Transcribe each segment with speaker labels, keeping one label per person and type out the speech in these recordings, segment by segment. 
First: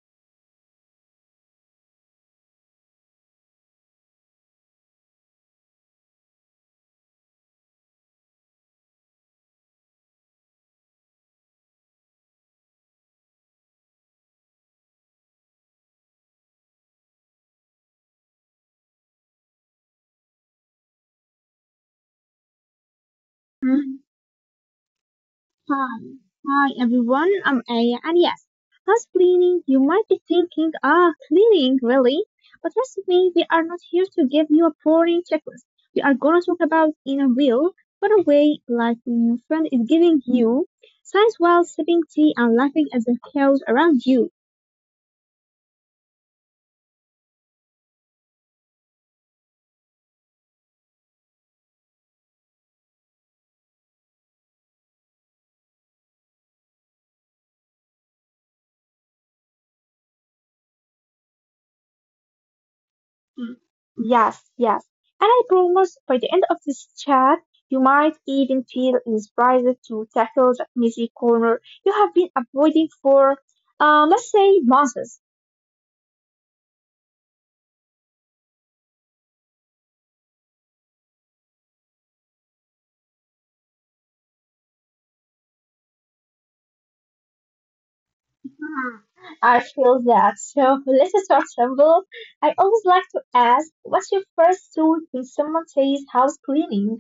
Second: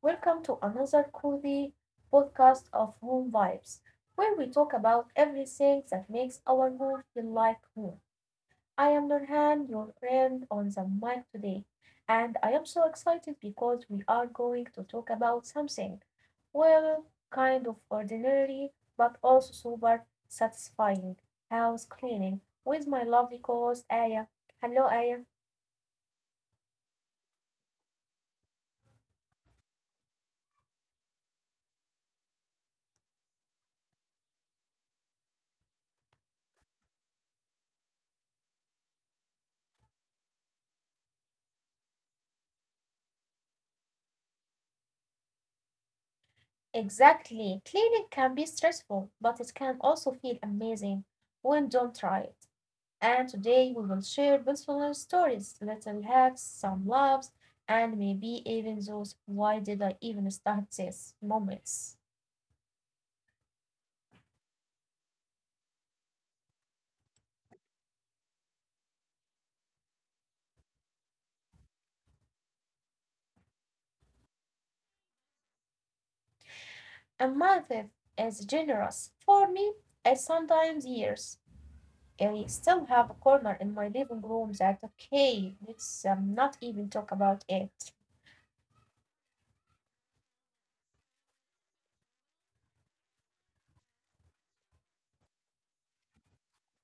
Speaker 1: welcome to another cozy podcast of Home Vibes, where we talk about everything that makes our home feel like home. I am Nurhan, your friend on the mic today, and I am so excited because we are going to talk about something, well, kind of ordinary, but also super satisfying house cleaning with my lovely co
Speaker 2: Mm,
Speaker 1: host Aya. Hello, Aya.
Speaker 2: Hi, hi everyone, I'm Aya, and yes, house cleaning, you might be thinking, ah, cleaning, really? But trust me, we are not here to give you a boring checklist. We are gonna talk about in a real, but a way like when your friend is giving you signs while sipping tea and laughing at the chaos around you.
Speaker 1: Exactly. Cleaning can be stressful, but it can also feel amazing when done right. And today we will share personal stories, little hacks, some loves, and maybe even those why did I even start this moments.
Speaker 2: Mm, Yes, yes. And I promise by the end of this chat, you might even feel inspired to tackle that messy corner you have been avoiding for, let's say, months.
Speaker 1: A month is generous. For me, it's sometimes years. I still have a corner in my living room that okay, let's not even talk about it.
Speaker 2: Hmm, I feel that. So let's start simple. I always like to ask, what's your first tool when someone says house cleaning?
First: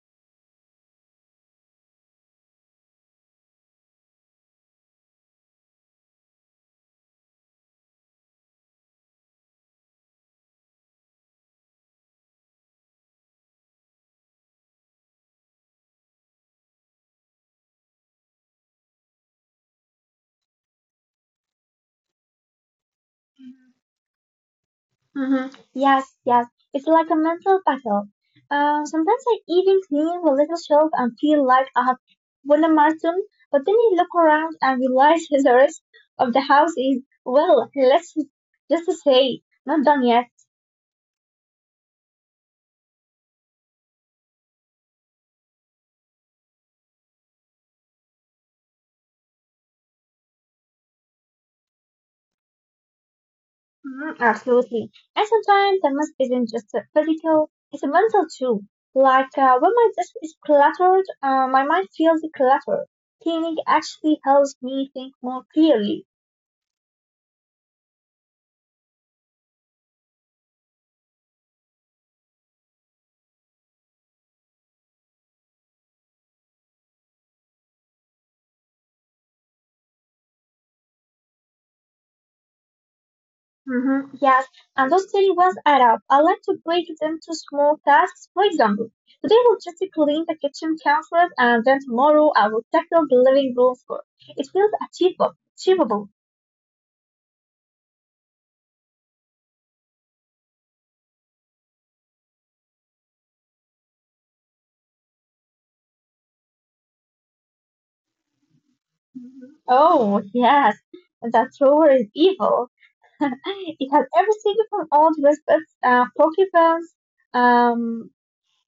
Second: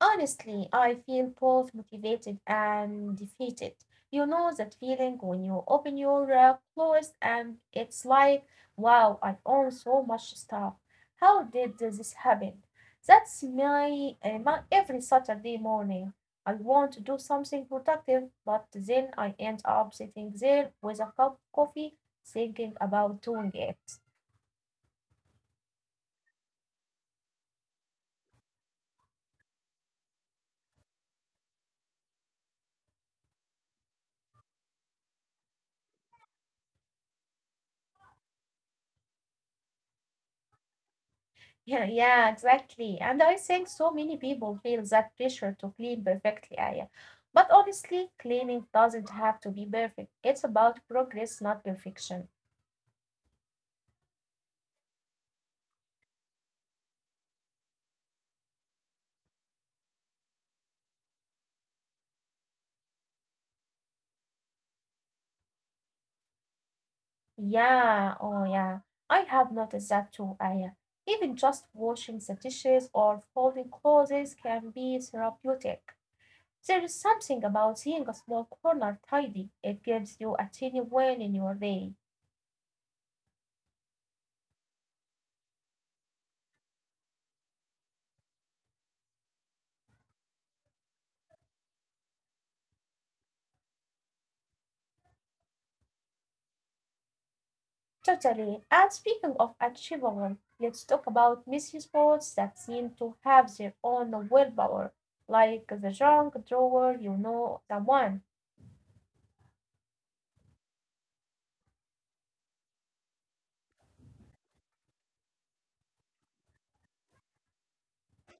Speaker 1: Honestly, I feel both motivated and defeated. You know that feeling when you open your clothes and it's like, wow, I own so much stuff. How did this happen? That's my every Saturday morning. I want to do something productive, but then I end up sitting there with a cup of coffee thinking about doing it.
Speaker 2: Hmm, yes, yes. It's like a mental battle. Sometimes I even clean the little shelf and feel like I have won a marathon, but then you look around and realize the rest of the house is, well, let's just to say, not done yet.
Speaker 1: Yeah, yeah, exactly. And I think so many people feel that pressure to clean perfectly, Aya. But honestly, cleaning doesn't have to be perfect. It's about progress, not perfection.
Speaker 2: Mhm, absolutely. And sometimes the mess isn't just a physical, it's a mental too. Like when my desk is cluttered, my mind feels cluttered. Cleaning actually helps me think more clearly.
Speaker 1: Yeah, oh yeah. I have noticed that too, Aya. Even just washing the dishes or folding clothes can be therapeutic. There is something about seeing a small corner tidy. It gives you a tiny win in your day.
Speaker 2: Hmm, yes, and those tiny ones add up. I like to break it into small tasks. For example, today I will just clean the kitchen counters, and then tomorrow I will tackle the living room floor. It feels achievable. Achievable.
Speaker 1: Totally. And speaking of achievable, let's talk about messy sports that seem to have their own willpower, like the junk drawer, you know, the one.
Speaker 2: Mhm. Oh yes, that drawer is evil. It has everything from old recipes, pokemons, um,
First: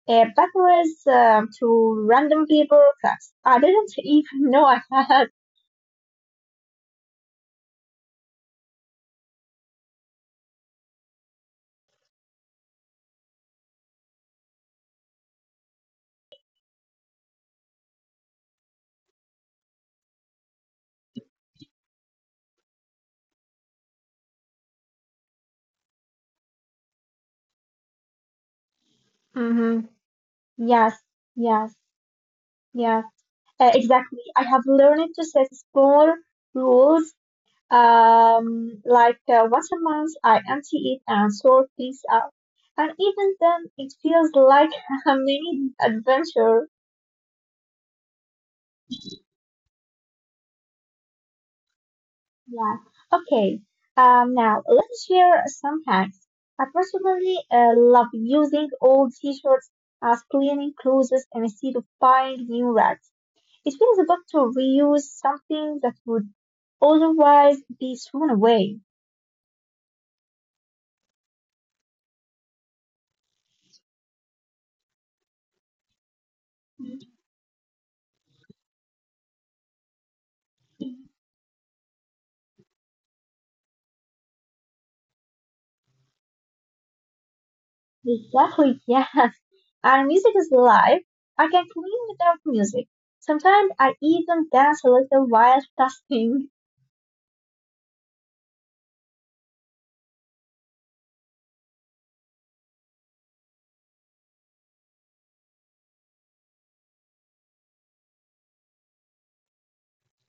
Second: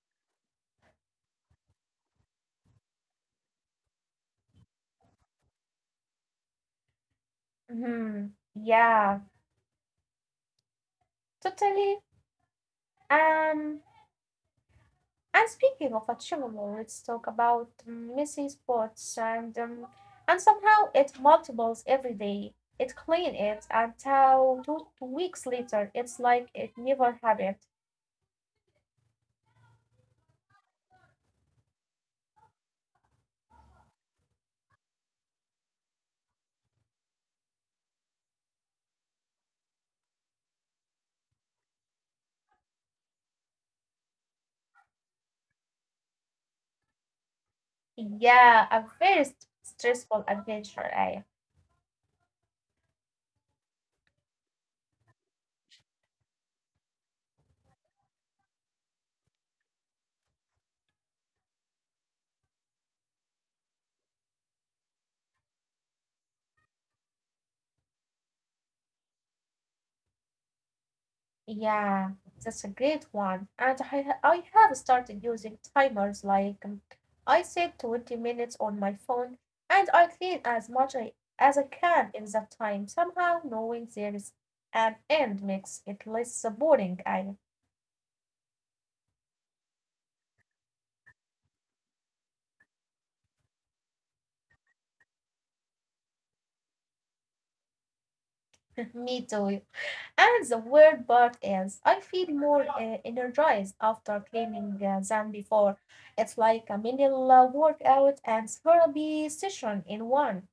Speaker 2: batteries, to random paper cuts. I didn't even know I had.
Speaker 1: Hmm. Yeah, totally. Um, and speaking of achievable, let's talk about messy sports and and somehow it multiples every day. It clean it until two weeks later. It's like it never happened.
Speaker 2: Hmm, yes, yes, yes. Exactly. I have learned to set small rules, like once a month I empty it and sort things out. And even then, it feels like a mini adventure.
Speaker 1: Yeah, a very stressful adventure, I.
Speaker 2: Yeah. Okay. Now let's share some hacks. I personally love using old t-shirts as cleaning clothes instead of buying new rags. It feels good to reuse something that would otherwise be thrown away.
Speaker 1: Yeah, that's a great one. And I have started using timers like, I set 20 minutes on my phone and I clean as as I can in that time. Somehow knowing there is an end makes it less boring. I
Speaker 2: Exactly, yes. And music is life. I can clean without music. Sometimes I even dance a little while tasking.
Speaker 1: me too. And the weird part is I feel more energized after cleaning than before. It's like a mini workout and therapy session in one.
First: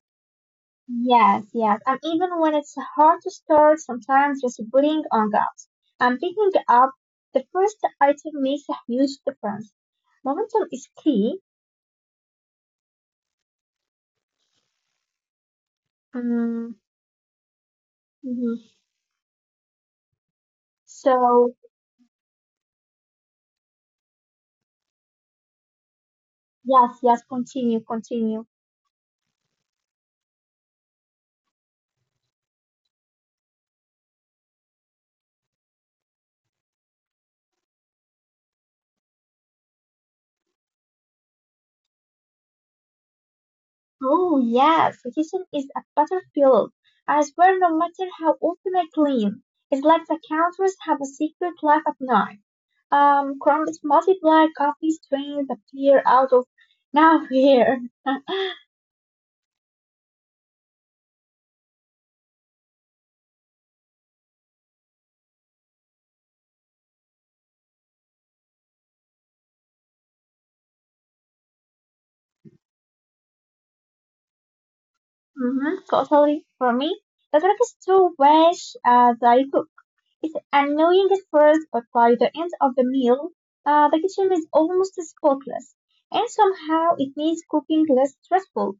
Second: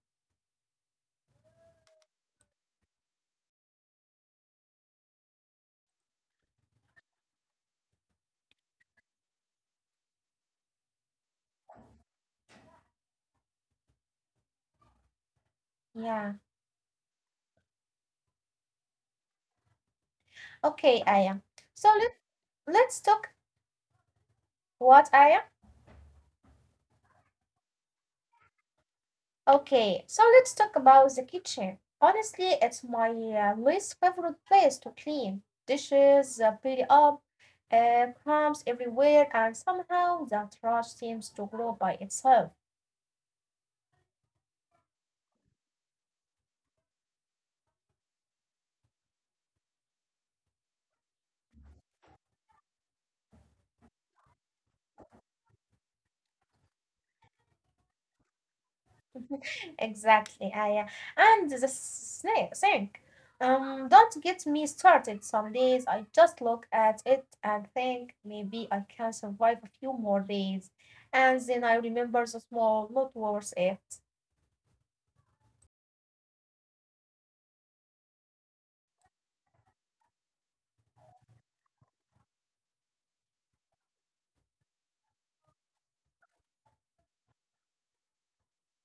Speaker 2: Yes, yes. And even when it's hard to start, sometimes just putting on gloves and picking up the first item makes a huge difference. Momentum is key.
Speaker 1: Yeah.
Speaker 2: Mm-hmm.
Speaker 1: Okay, Aya.
Speaker 2: So,
Speaker 1: So let let's talk what Aya?
Speaker 2: yes, yes, continue, continue.
Speaker 1: Okay, so let's talk about the kitchen. Honestly, it's my least favorite place to clean. Dishes pile up, crumbs everywhere, and somehow the trash seems to grow by itself.
Speaker 2: Oh, yes, the kitchen is a battlefield. I swear, no matter how often I clean, it's like the counters have a secret life at night. Crumbs multiply, coffee stains appear out of nowhere.
Speaker 1: Exactly, Aya. And the snake sink. Don't get me started. Some days I just look at it and think maybe I can survive a few more days. And then I remember the small, not worth it.
Speaker 2: Mm-hmm, totally. For me, the trick is to wash as I cook. It's annoying at first, but by the end of the meal, the kitchen is almost spotless. And somehow it makes cooking less stressful.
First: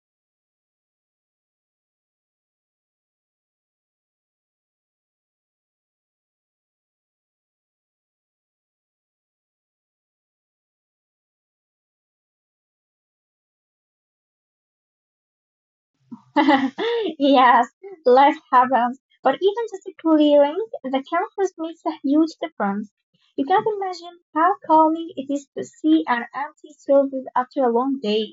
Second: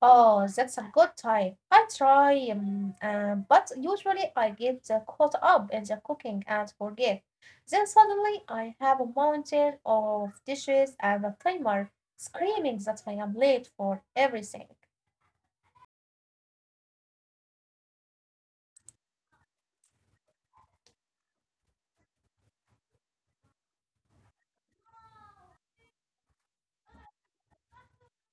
Speaker 1: Oh, that's a good time. I try, but usually I get caught up in the cooking and forget. Then suddenly I have a mountain of dishes and a timer screaming that I am late for everything.
Speaker 2: Yes, life happens, but even just a clearing the campus makes a huge difference. You can't imagine how calming it is to see an empty surface after a long day.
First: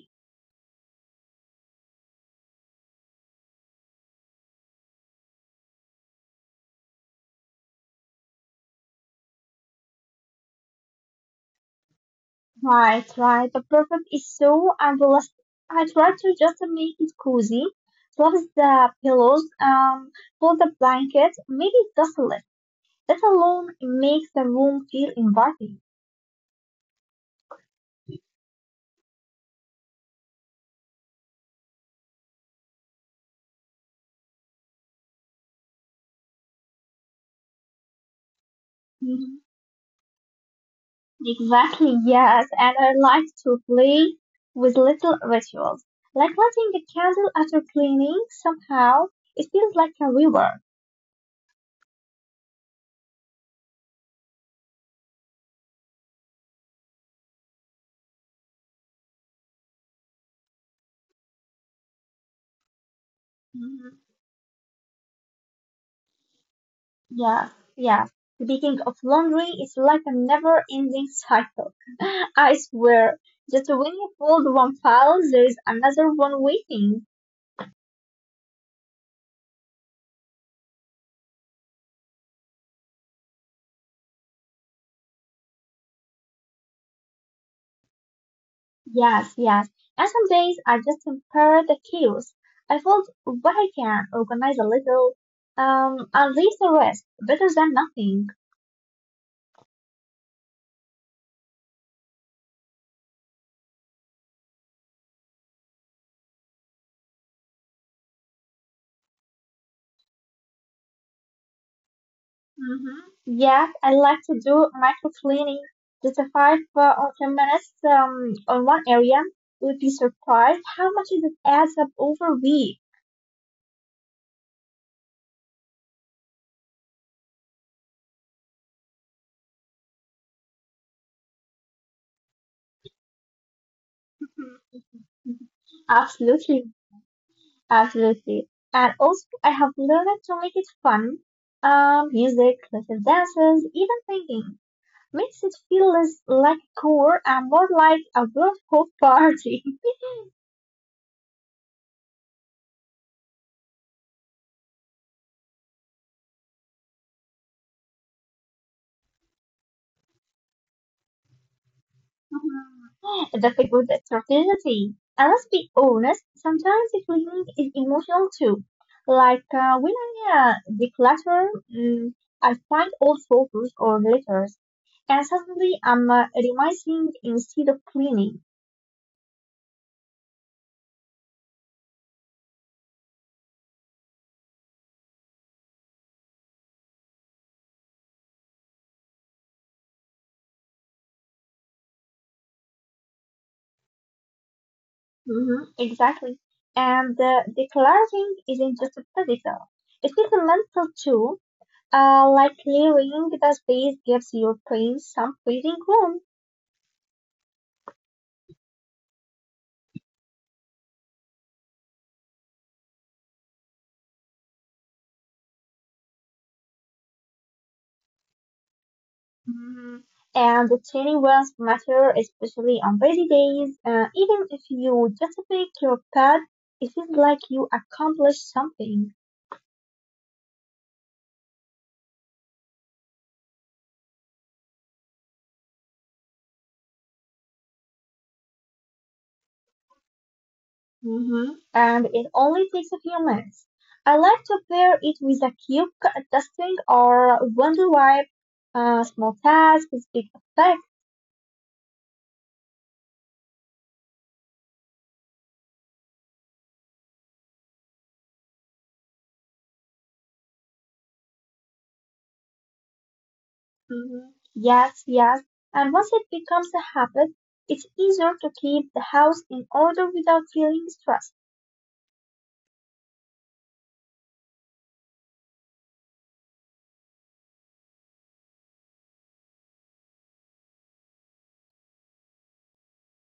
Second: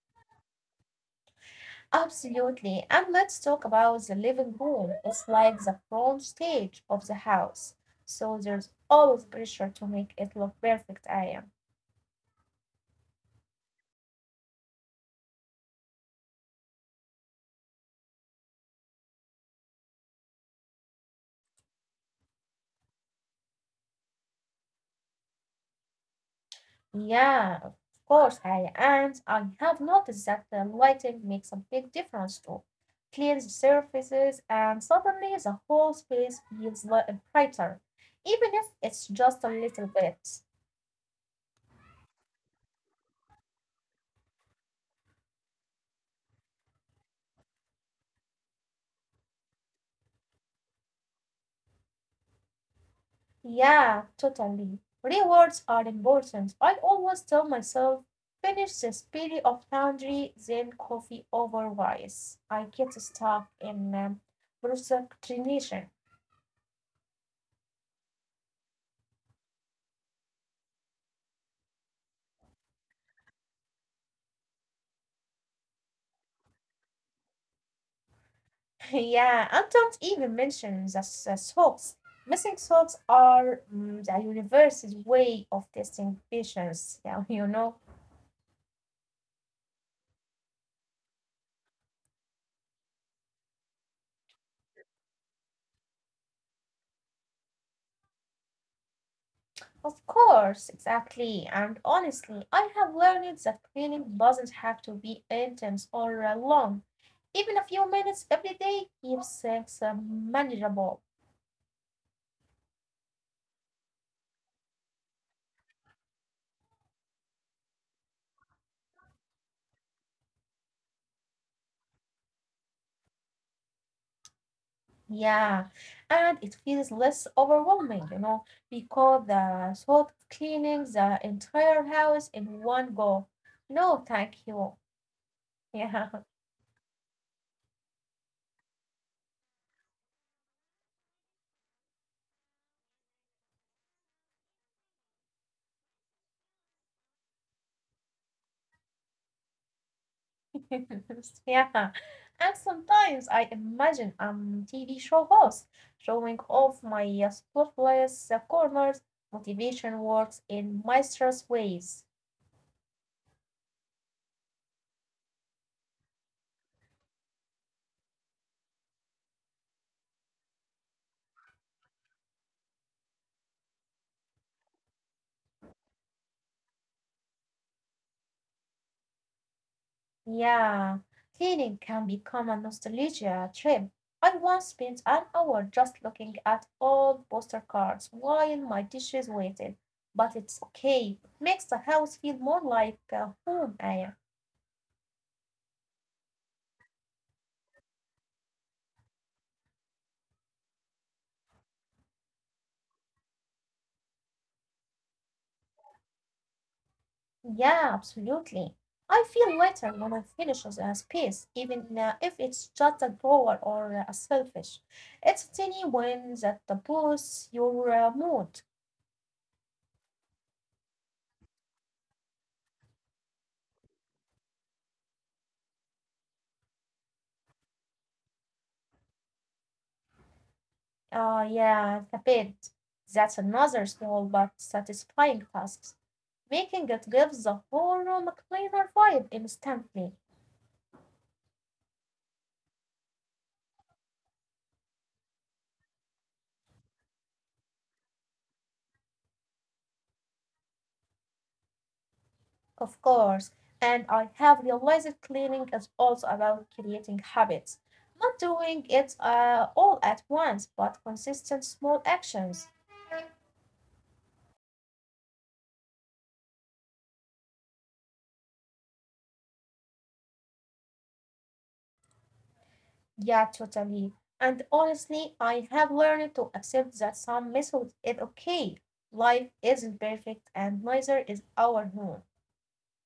Speaker 1: Absolutely. And let's talk about the living room. It's like the front stage of the house. So there's always pressure to make it look perfect, I am.
Speaker 2: Right, right. The perfect is so unrealistic. I try to just make it cozy, flop the pillows, fold the blanket, maybe dust a little. That alone makes the room feel inviting.
Speaker 1: Yeah, of course, I and I have noticed that the lighting makes a big difference too. Cleans the surfaces and suddenly the whole space feels brighter, even if it's
Speaker 2: Mm-hmm.
Speaker 1: just a little bit.
Speaker 2: Exactly, yes, and I like to play with little rituals, like lighting a candle after cleaning. Somehow, it feels like a reward.
Speaker 1: Yeah, totally. Rewards are important. I always tell myself, finish the spirit of laundry, then coffee over rice. I get stuck
Speaker 2: Mhm.
Speaker 1: in procrastination.
Speaker 2: Yes, yes. Speaking of laundry, it's like a never-ending cycle. I swear, just when you fold one file, there is another one waiting.
Speaker 1: Yeah, and don't even mention the socks. Missing socks are mm, the universe's way of testing patience. Yeah, you know.
Speaker 2: Yes, yes. And some days I just compare the chaos. I fold what I can, organize a little, and leave the rest. Better than nothing.
Speaker 1: Of course, exactly. And honestly, I have learned that cleaning doesn't have to be intense or long. Even a few minutes every day keeps things manageable.
Speaker 2: Mhm. Yes, I like to do micro cleaning. Just a five or 10 minutes on one area. You'd be surprised how much it adds up over a week.
Speaker 1: Yeah, and it feels less overwhelming, you know, because the thought of cleaning the entire house in one go. No, thank you.
Speaker 2: Mhm.
Speaker 1: Yeah.
Speaker 2: Absolutely, absolutely. And also, I have learned to make it fun. Music, little dances, even singing makes it feel less like a chore and more like a world of party.
Speaker 1: Yeah. And sometimes I imagine I'm TV show host showing off my spotless corners. Motivation works in mysterious ways.
Speaker 2: Mhm. That's a good strategy. And let's be honest, sometimes cleaning is emotional too. Like when I uh, declutter, mm, I find old photos or letters, and suddenly I'm revising instead of cleaning.
Speaker 1: Yeah. Cleaning can become a nostalgia trip. I once spent an hour just looking at old poster cards while my dishes waited. But it's okay. It makes the house feel more like home, Aya.
Speaker 2: Hmm, exactly. And decluttering isn't just physical; it is mental too. Like clearing the space gives your brain some breathing room.
Speaker 1: Yeah, absolutely. I feel lighter when I finish a space, even if it's just a drawer or a selfish. It's a tiny win that boosts your mood.
Speaker 2: Mhm. And the tiny ones matter, especially on busy days. Even if you just pick your pet, it feels like you accomplished something.
Speaker 1: Ah, yeah, the bed. That's another small but satisfying task. Making it gives the whole room a cleaner vibe instantly.
Speaker 2: Hmm. And it only takes a few minutes. I like to pair it with a cute dusting or wonder wipe. Small tasks with big effect.
Speaker 1: Of course, and I have realized cleaning is also about creating habits, not doing it all at once, but consistent small actions.
Speaker 2: Hmm, yes, yes. And once it becomes a habit, it's easier to keep the house in order without feeling stressed.
Speaker 1: Yeah, totally. And honestly, I have learned to accept that some method is okay. Life isn't perfect, and neither is our home.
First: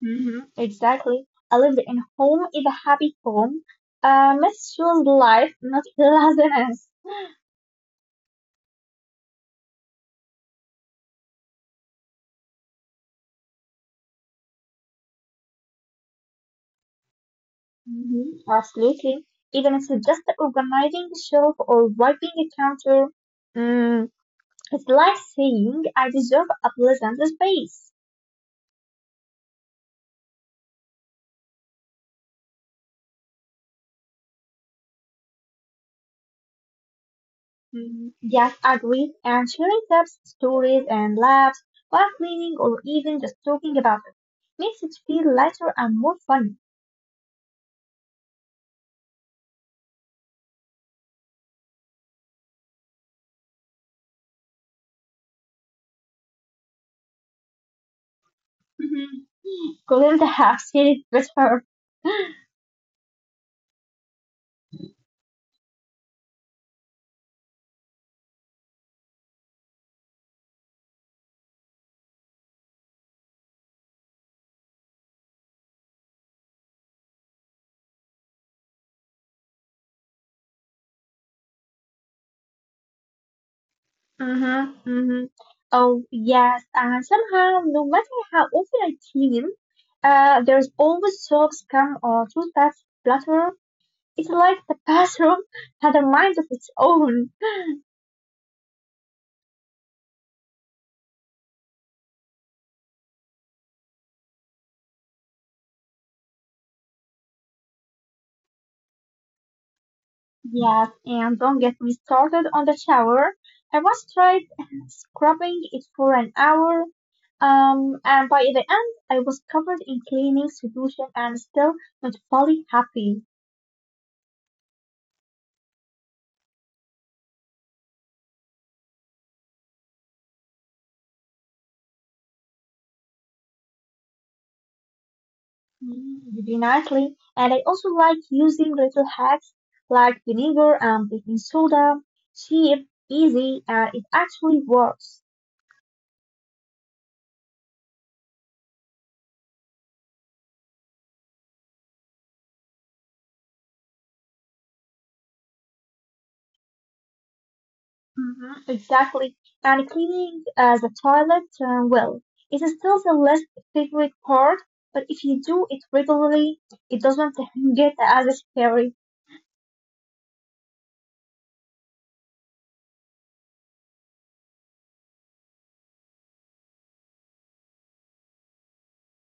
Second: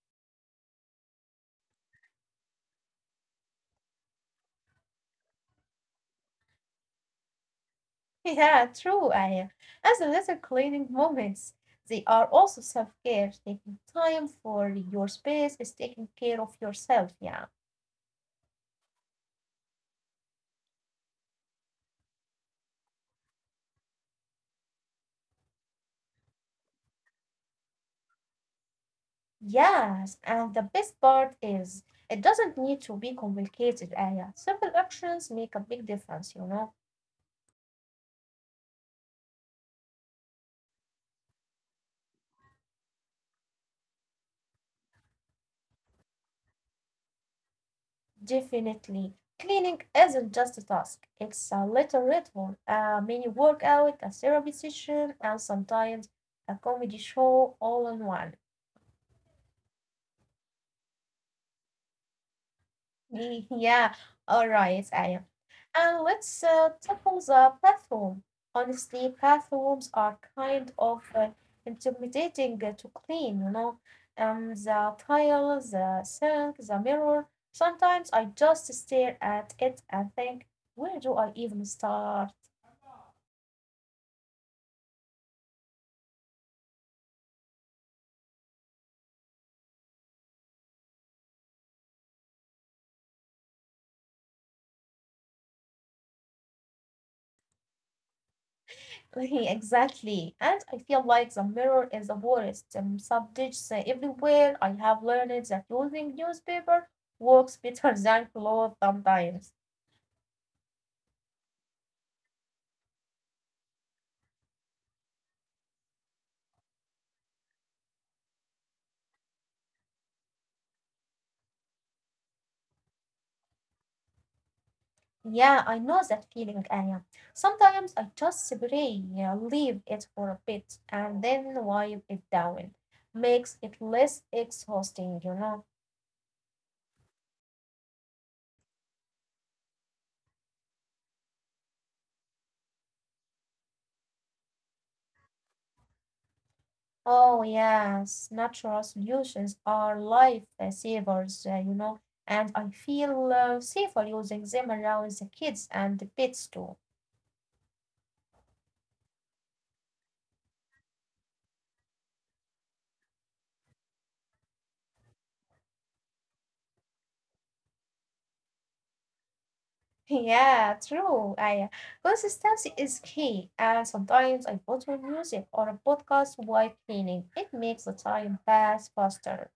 Speaker 2: Hmm, exactly. A lived in home is a happy home, a meaningful life, not laziness.
Speaker 1: Yeah, true, Aya. As the little cleaning moments, they are also self care, taking time for your space is taking care of yourself. Yeah.
Speaker 2: Hmm. Absolutely. Even if it's just organizing the shelf or wiping the counter, mm, it's like saying I deserve a pleasant space.
Speaker 1: Yes, and the best part is it doesn't need to be complicated, Aya. Simple actions make a big difference, you know.
Speaker 2: Hmm, yes, agree. And sharing tips, stories, and laughs while cleaning or even just talking about it makes it feel lighter and more fun.
Speaker 1: Definitely. Cleaning isn't just a task, it's a little ritual, a mini workout, a therapy session, and sometimes a comedy show all in one.
Speaker 2: Hmm. Clean the house, it's better.
Speaker 1: Yeah, all right, Aya. And let's tackle the platform. Honestly, platforms are kind of intimidating to clean, you know. The tile, the sink, the mirror. Sometimes I just stare at it and think, where do I even start?
Speaker 2: Mm-hmm, mm-hmm. Oh, yes, and somehow, no matter how often I clean, there's always soap, scum, or toothpaste splatter. It's like the bathroom had a mind of its own.
Speaker 1: Exactly. And I feel like the mirror is the worst. Subjects everywhere. I have learned that using newspaper works better than clothes sometimes.
Speaker 2: Yes, and don't get me started on the shower. I once tried scrubbing it for an hour, and by the end, I was covered in cleaning solution and still not fully happy.
Speaker 1: Yeah, I know that feeling, Aya. Sometimes I just spray, yeah, leave it for a bit, and then wipe it down. Makes it less exhausting, you know.
Speaker 2: Mm, very nicely. And I also like using little hacks like vinegar and baking soda. Cheap, easy, and it actually works.
Speaker 1: Oh, yes, natural solutions are life savers, you know, and I feel safer using them around the kids and the pets too.
Speaker 2: Hmm, exactly. And cleaning the toilet, well, it is still the least favorite part, but if you do it regularly, it doesn't get as scary.
Speaker 1: Yeah, true. I consistency is key, and sometimes I put on music or a podcast while cleaning. It makes the time pass faster.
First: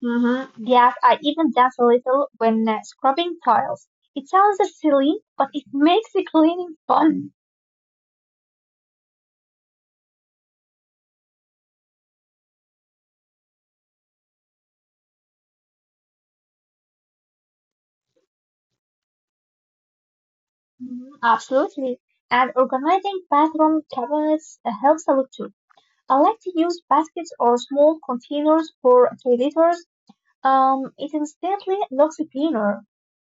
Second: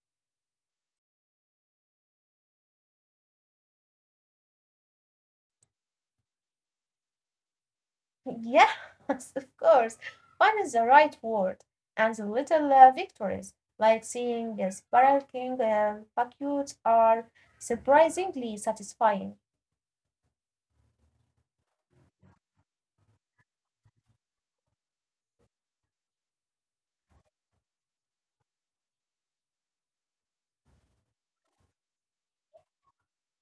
Speaker 2: Hmm, yes, I even dance a little when scrubbing tiles. It sounds silly, but it makes the cleaning fun.
Speaker 1: Yes, of course. Fun is the right word, and the little victories, like seeing a sparkling vacuums, are surprisingly satisfying.
Speaker 2: Mhm, absolutely. And organizing bathroom cabinets helps a lot too. I like to use baskets or small containers for toiletries. It instantly looks cleaner,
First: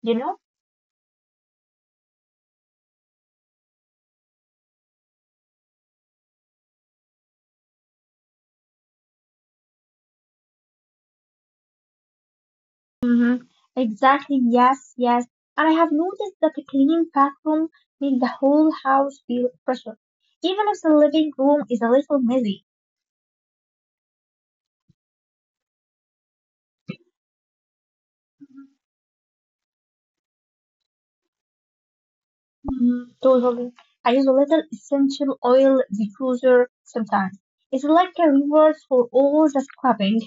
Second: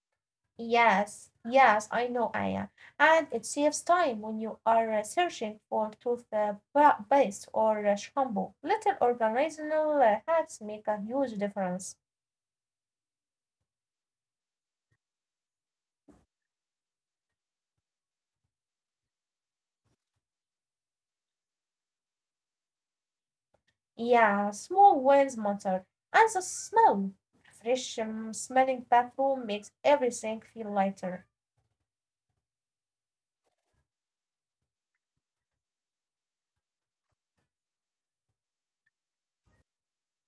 Speaker 2: you know?
Speaker 1: Yes, yes, I know, Aya. And it saves time when you are searching for toothpaste or shampoo. Little organizational hacks make a huge difference.
Speaker 2: Mm-hmm. Exactly. Yes, yes. And I have noticed that a clean bathroom makes the whole house feel fresher, even if the living room is a little messy.
Speaker 1: Yeah, small ones matter. And the smell, a fresh smelling bathroom makes everything feel lighter.
Speaker 2: Mm, totally. I use a little essential oil diffuser sometimes. It's like a reward for all the scrubbing.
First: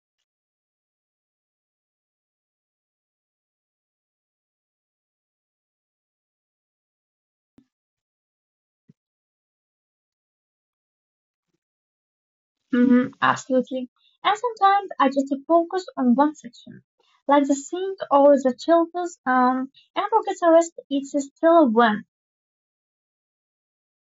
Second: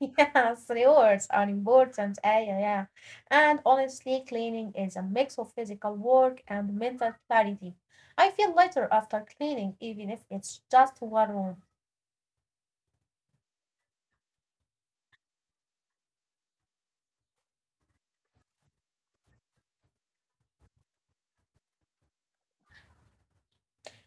Speaker 1: Yes, rewards are important. Yeah, yeah, yeah. And honestly, cleaning is a mix of physical work and mental clarity. I feel lighter after cleaning, even if it's just one room.
Speaker 2: Hmm, absolutely. And sometimes I just focus on one section, like the sink or the children's, and forget the rest. It's still a win.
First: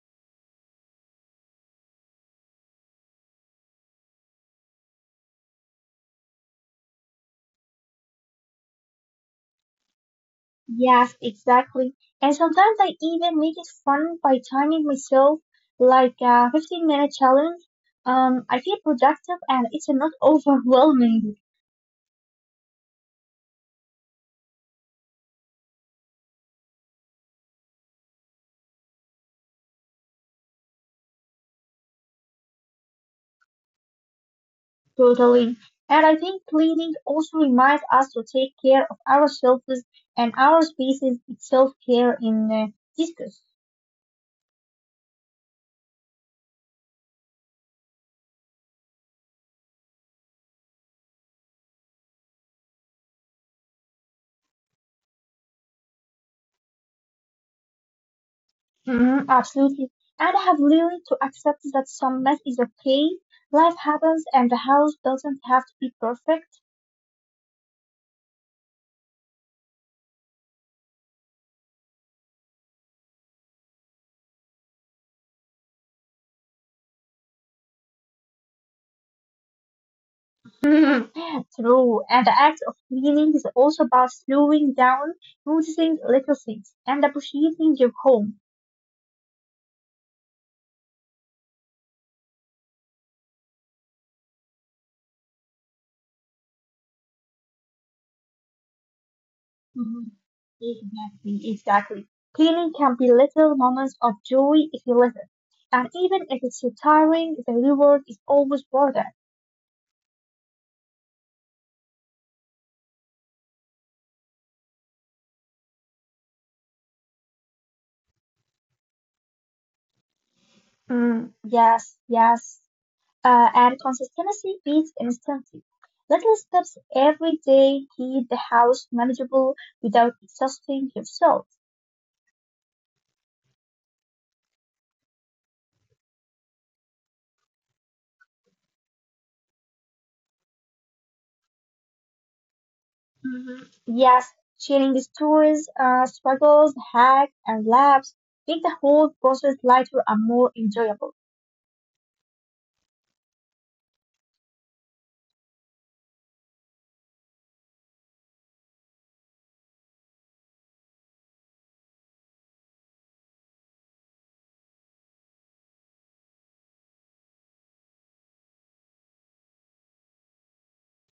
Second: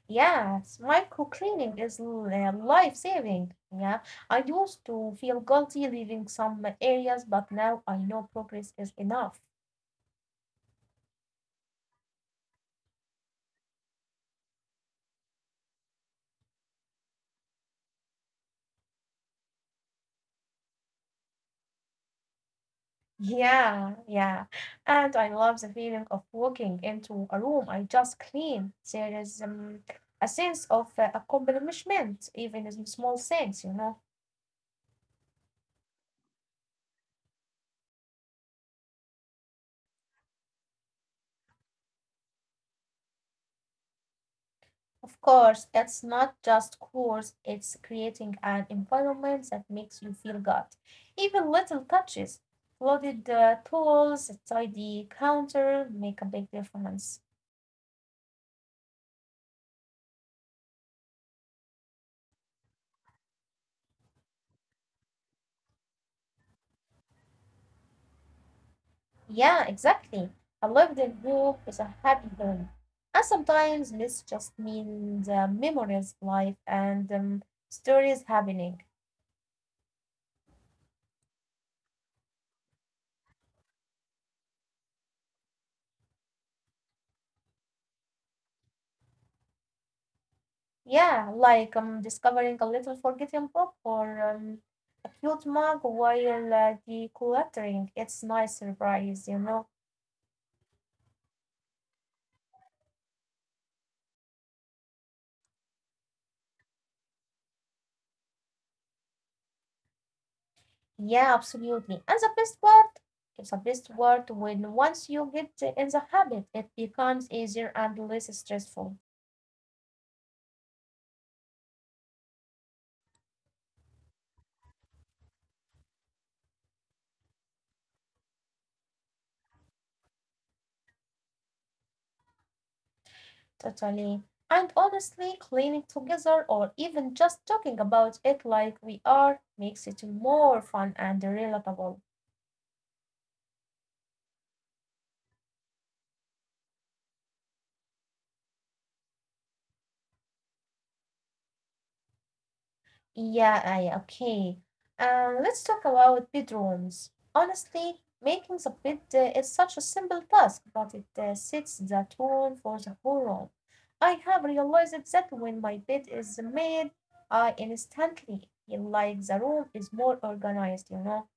Speaker 1: Yes, micro cleaning is life saving. Yeah, I used to feel guilty leaving some areas, but now I know progress is enough.
Speaker 2: Yes, exactly. And sometimes I even make it fun by timing myself, like a 15-minute challenge. I feel productive and it's not overwhelming.
Speaker 1: Yeah, yeah. And I love the feeling of walking into a room I just cleaned. There is a sense of accomplishment, even in small things, you know.
Speaker 2: Totally. And I think cleaning also reminds us to take care of ourselves and our spaces. It's self-care in discuss.
Speaker 1: Of course, it's not just chores, it's creating an environment that makes you feel good. Even little touches, loaded tools, a tidy counter make a big difference.
Speaker 2: Mhm, absolutely. And I have learned to accept that some mess is okay. Life happens and the house doesn't have to be perfect.
Speaker 1: Yeah, exactly. A lived in hope is a happy home. And sometimes this just means memories, life, and stories happening.
Speaker 2: True. And the act of cleaning is also about slowing down, noticing little things, and appreciating your home.
Speaker 1: Yeah, like discovering a little forgotten book or a cute mug while decluttering. It's nice surprise, you know.
Speaker 2: Exactly, exactly. Cleaning can be little moments of joy if you listen. And even if it's so tiring, the reward is always worth it.
Speaker 1: Yeah, absolutely. And the best part when once you get in the habit, it becomes easier and less stressful.
Speaker 2: Mm, yes, yes. And consistency beats instantly. Little steps every day keep the house manageable without exhausting yourself.
Speaker 1: Totally. And honestly, cleaning together or even just talking about it like we are makes it more fun and relatable.
Speaker 2: Mhm. Yes, sharing the stories, struggles, hacks, and laughs make the whole process lighter and more enjoyable.
Speaker 1: Yeah, I okay. Let's talk about bedrooms. Honestly, making the bed is such a simple task, but it sets the tone for the whole room. I have realized that when my bed is made, I instantly feel like the room is more organized, you know.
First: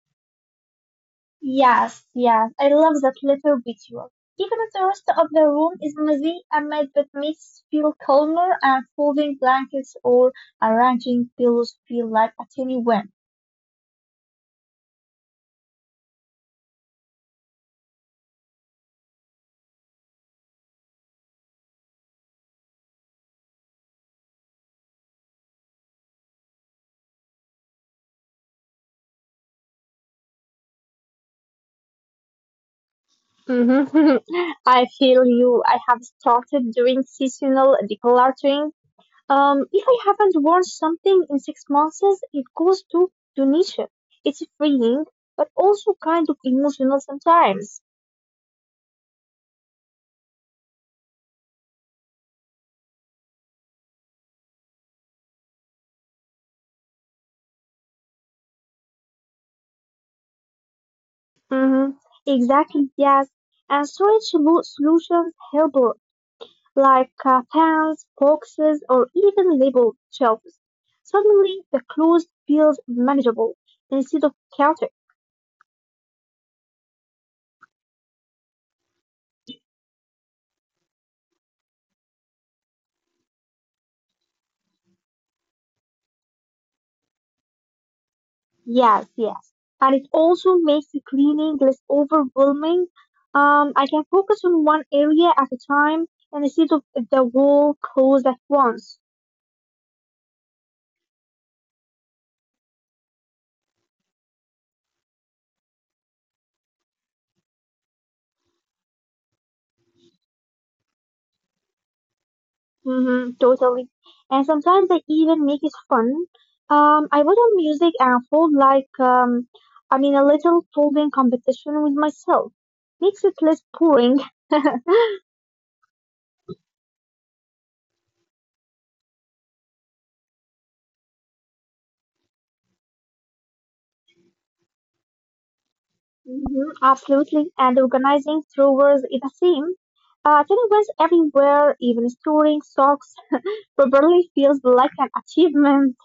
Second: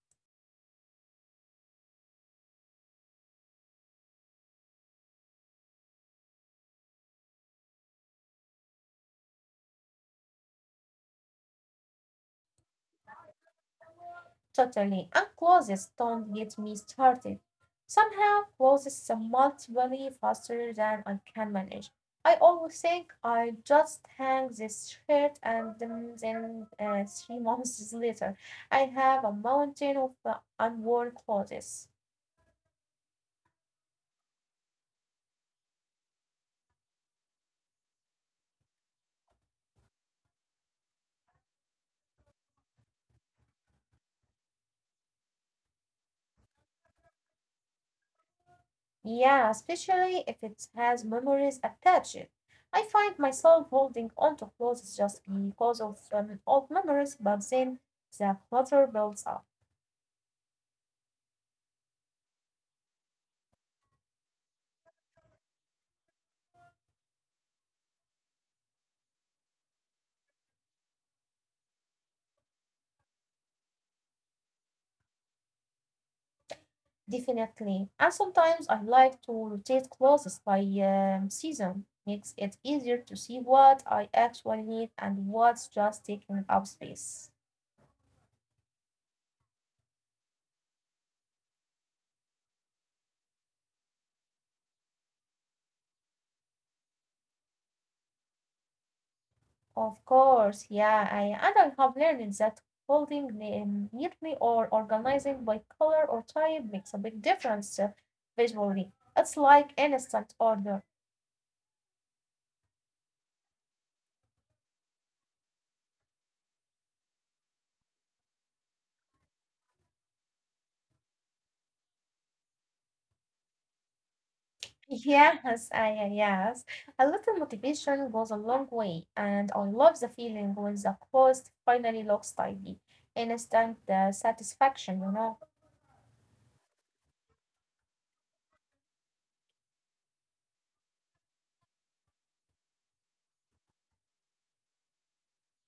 Speaker 2: Yes, yes, I love that little ritual. Even if the rest of the room is messy, I made that makes feel calmer and folding blankets or arranging pillows feel like a tiny win.
Speaker 1: Totally. And clothes don't get me started. Somehow clothes are multiply faster than I can manage. I always think I just hang this shirt and then three months later I have a mountain of unworn clothes.
Speaker 2: Mhm. I feel you. I have started doing seasonal decluttering. If I haven't worn something in 6 months, it goes to donation. It's freeing, but also kind of emotional sometimes.
Speaker 1: Yeah, especially if it has memories attached. I find myself holding onto clothes just because of old memories, but then the clutter builds up.
Speaker 2: Mm-hmm. Exactly, yes. And storage solutions help, like pans, boxes, or even labeled shelves. Suddenly, the clothes feels manageable instead of chaotic.
Speaker 1: Definitely. And sometimes I like to rotate clothes by season. Makes it easier to see what I actually need and what's just taking up space.
Speaker 2: Yes, yes. And it also makes the cleaning less overwhelming. I can focus on one area at a time instead of the whole clothes at once.
Speaker 1: Of course, yeah, and I have learned that holding neatly or organizing by color or type makes a big difference visually. It's like instant order.
Speaker 2: Mm-hmm, totally. And sometimes they even make it fun. I put on music and hold like, a little folding competition with myself. Makes it less boring.
Speaker 1: Yes. A little motivation goes a long way, and I love the feeling when the post finally looks tidy. Instant satisfaction, you know.
Speaker 2: Mm-hmm, absolutely. And organizing throwers is the same. Tiny ones everywhere, even storing socks properly feels like an achievement.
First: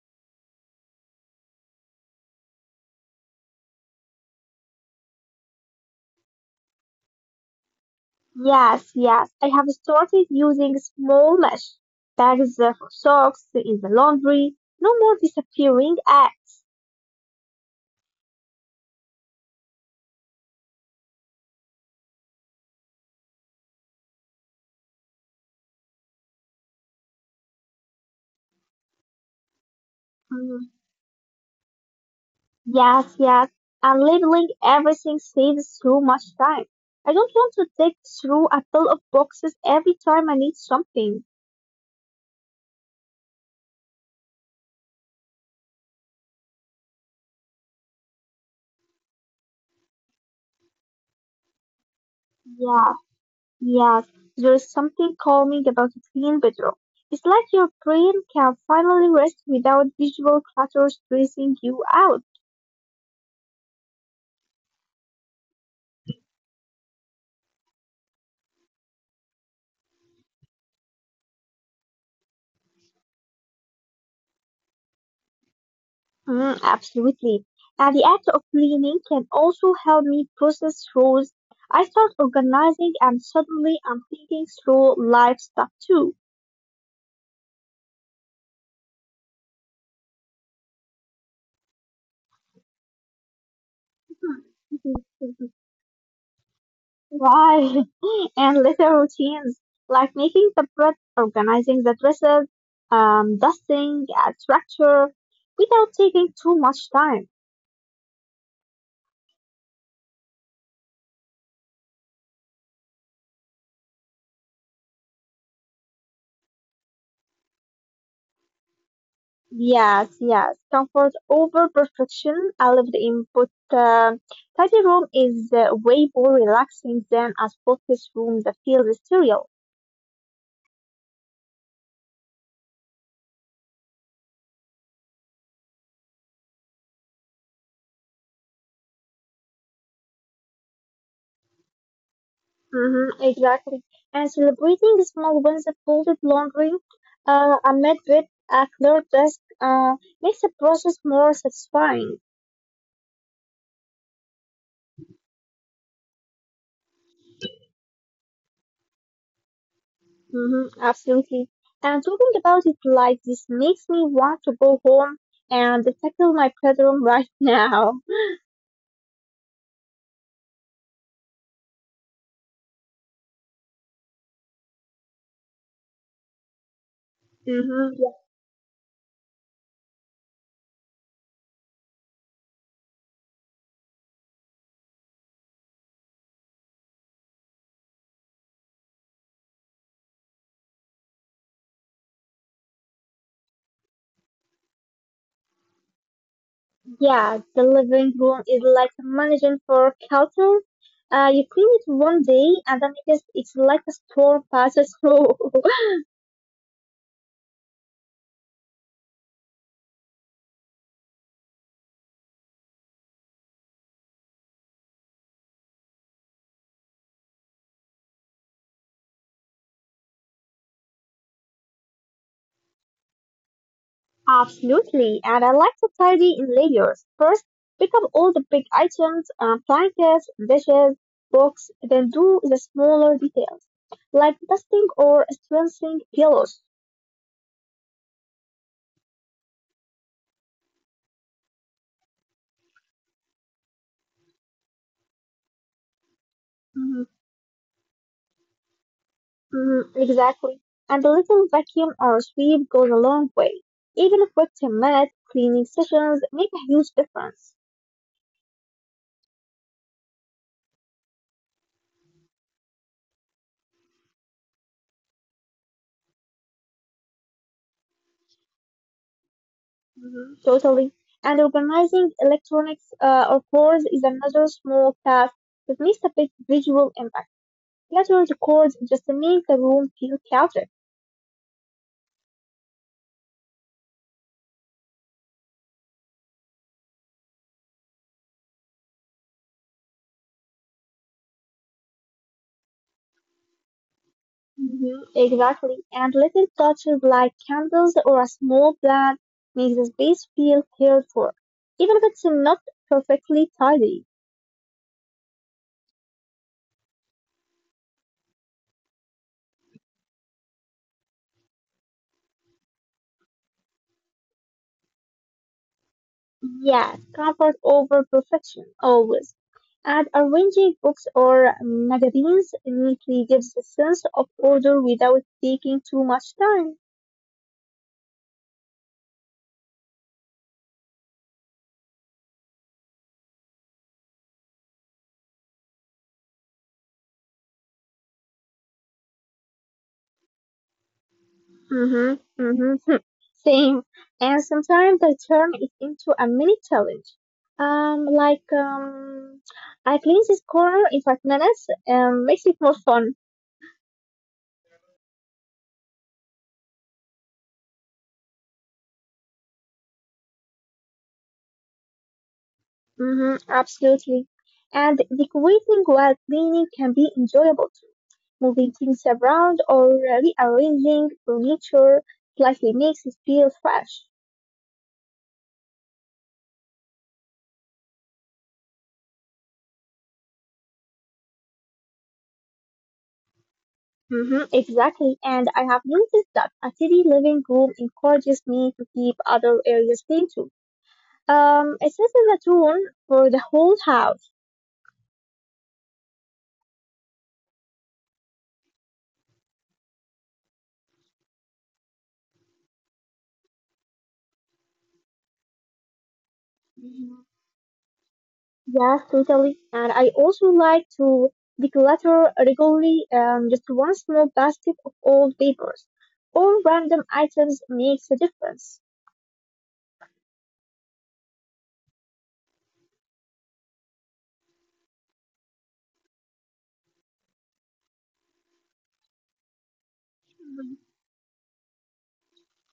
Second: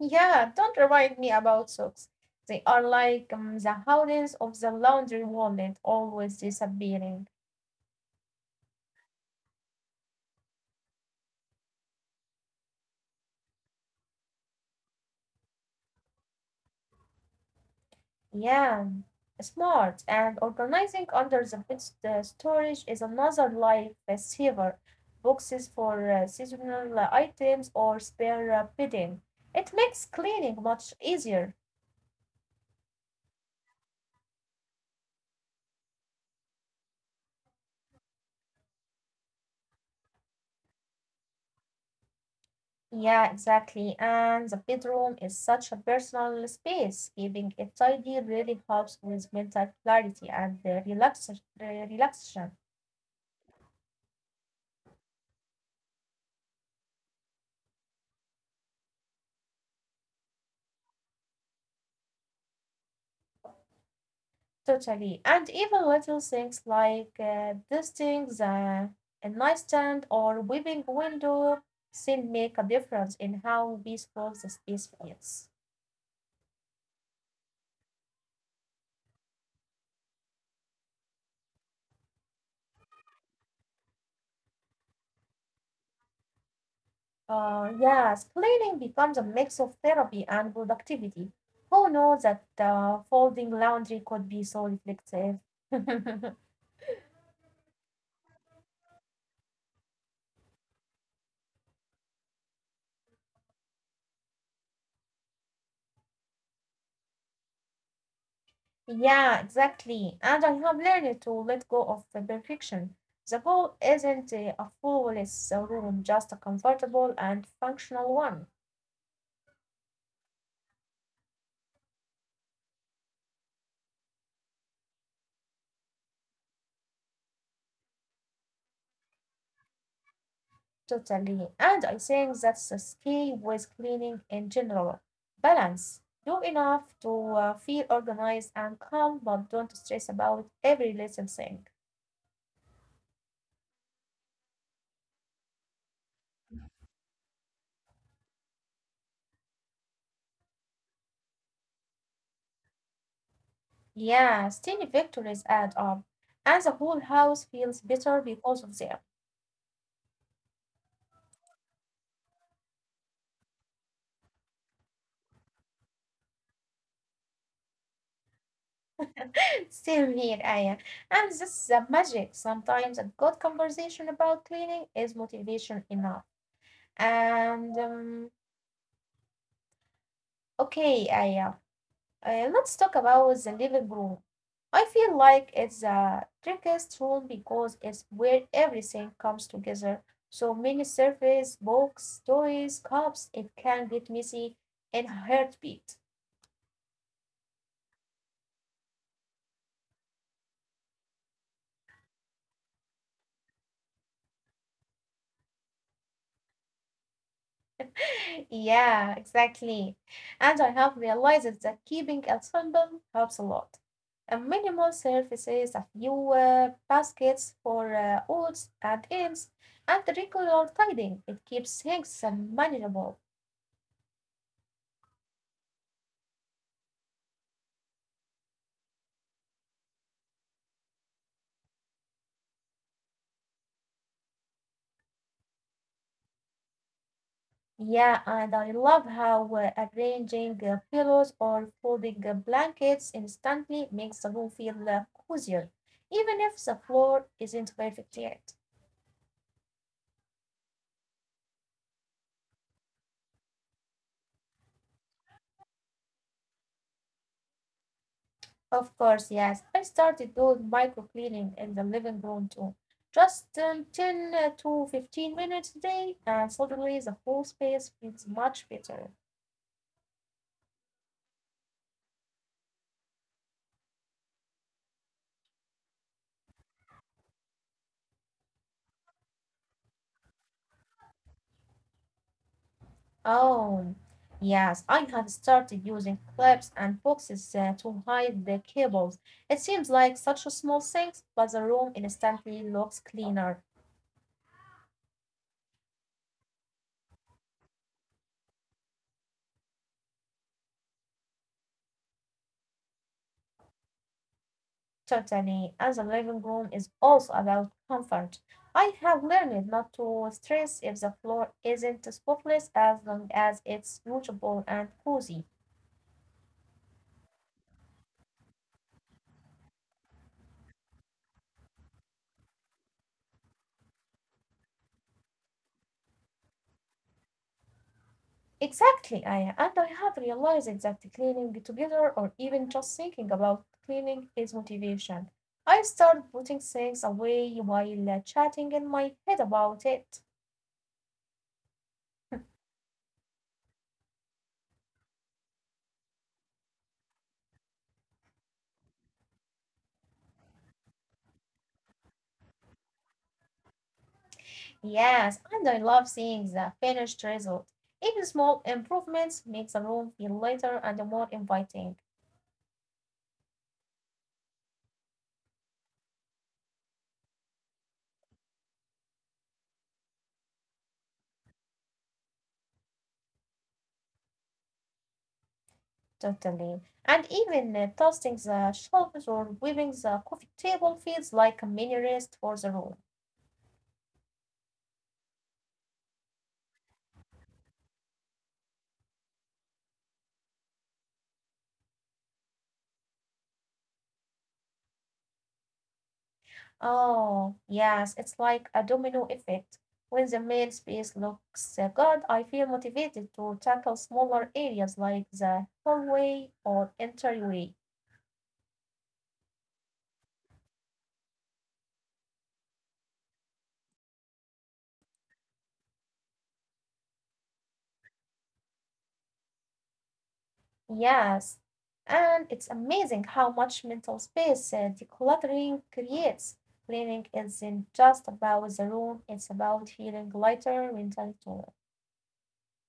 Speaker 1: Yeah, don't remind me about socks. They are like the holdings of the laundry wallet, always disappearing.
Speaker 2: Yes, yes. I have started using small mesh bags for socks in the laundry. No more disappearing.
Speaker 1: Yeah, smart. And organizing under the heads the storage is another life saver. Boxes for seasonal items or spare bedding. It makes cleaning much
Speaker 2: Mm,
Speaker 1: easier.
Speaker 2: yes, yes. And labeling everything saves so much time. I don't want to dig through a pile of boxes every time I need something.
Speaker 1: Yeah, exactly. And the bedroom is such a personal space. Keeping it tidy really helps with mental clarity and relaxation.
Speaker 2: Yeah, yes. There is something calming about a clean bedroom. It's like your brain can finally rest without visual clutter stressing you out.
Speaker 1: Totally. And even little things like dusting the a nightstand or weaving window still make a difference in how peaceful the space feels.
Speaker 2: Mm, absolutely. And the act of cleaning can also help me process thoughts. I start organizing and suddenly I'm thinking through life stuff too.
Speaker 1: Yes, cleaning becomes a mix of therapy and productivity. Who knows that folding laundry could be so reflective?
Speaker 2: Why? And little routines like making the bread, organizing the dresses, dusting, add structure without taking too much time.
Speaker 1: Yeah, exactly. And I have learned to let go of the perfection. The goal isn't a flawless room, just a comfortable and functional one.
Speaker 2: Yes, yes. Comfort over perfection. I lived in, but tidy room is way more relaxing than a spotless room that feels sterile.
Speaker 1: Totally. And I think that's the key with cleaning in general. Balance. Do enough to feel organized and calm, but don't stress about every little thing.
Speaker 2: Mm-hmm, exactly. And celebrating the small wins of folded laundry amid with a clear desk makes the process more satisfying.
Speaker 1: Yeah, tiny victories add up, and the whole house feels better because of them.
Speaker 2: Mm-hmm, absolutely. And talking about it like this makes me want to go home and tackle my bedroom right now.
Speaker 1: Same here, Aya. And this is the magic. Sometimes a good conversation about cleaning is motivation enough. And
Speaker 2: Mm-hmm,
Speaker 1: Okay, Aya, let's talk about the living room. I feel like it's the trickiest room because it's where everything comes together. So many surfaces, books, toys, cups, it can get messy in a heartbeat.
Speaker 2: yeah, the living room is like a managing for culture. You clean it one day and then it's like a storm passes through.
Speaker 1: Yeah, exactly. And I have realized that keeping it simple helps a lot. A minimal surfaces, a few baskets for odds and ends, and regular tidying. It keeps things manageable.
Speaker 2: Absolutely, and I like to tidy in layers. First, pick up all the big items, blankets, dishes, books, then do the smaller details, like dusting or strengthening pillows.
Speaker 1: Yeah, and I love how arranging pillows or folding blankets instantly makes the room feel cozier, even if the
Speaker 2: Mhm,
Speaker 1: floor isn't perfect yet.
Speaker 2: mhm, exactly. And a little vacuum or sweep goes a long way. Even a quick 10-minute minute cleaning sessions make a huge difference.
Speaker 1: Of course, yes. I started doing micro cleaning in the living room too. Just 10 to 15 minutes a day, and suddenly the whole space feels much better.
Speaker 2: Mhm, totally. And organizing electronics or cores is another small task that makes a big visual impact. Cluttered chords just make the room feel chaotic.
Speaker 1: Oh, yes, I have started using clips and boxes to hide the cables. It seems like such a small thing, but the room instantly looks cleaner.
Speaker 2: Mhm. Exactly. And little touches like candles or a small plant make the space feel cared for, even if it's not perfectly tidy.
Speaker 1: Totally. And the living room is also about comfort. I have learned not to stress if the floor isn't spotless as long as it's usable and cozy.
Speaker 2: Yes, comfort over perfection, always. And arranging books or magazines neatly gives a sense of order without taking too much time.
Speaker 1: Exactly, Aya. And I have realized that cleaning together or even just thinking about cleaning is motivation. I start putting things away while chatting in my head about it.
Speaker 2: Mhm, mhm, same. And sometimes I turn it into a mini challenge. Like, I clean this corner in 5 minutes. Makes it more fun.
Speaker 1: Yes, and I love seeing the finished result. Even small improvements make the room feel lighter and more inviting.
Speaker 2: Mhm, absolutely. And decorating while cleaning can be enjoyable too. Moving things around or rearranging furniture slightly makes it feel fresh.
Speaker 1: Totally. And even dusting the shelves or wiping the coffee table feels like a mini rest for the room.
Speaker 2: Mhm, exactly. And I have noticed that a city living room encourages me to keep other areas clean too. It sets the tone for the whole house.
Speaker 1: Oh, yes, it's like a domino effect. When the main space looks good, I feel motivated to tackle smaller areas like the hallway or
Speaker 2: Mhm.
Speaker 1: entryway.
Speaker 2: Yes, totally. And I also like to declutter regularly, just one small basket of old papers. All random items makes a difference.
Speaker 1: Yes, and it's amazing how much mental space decluttering creates. Cleaning isn't just about the room, it's about feeling
Speaker 2: Mhm.
Speaker 1: lighter mentally too.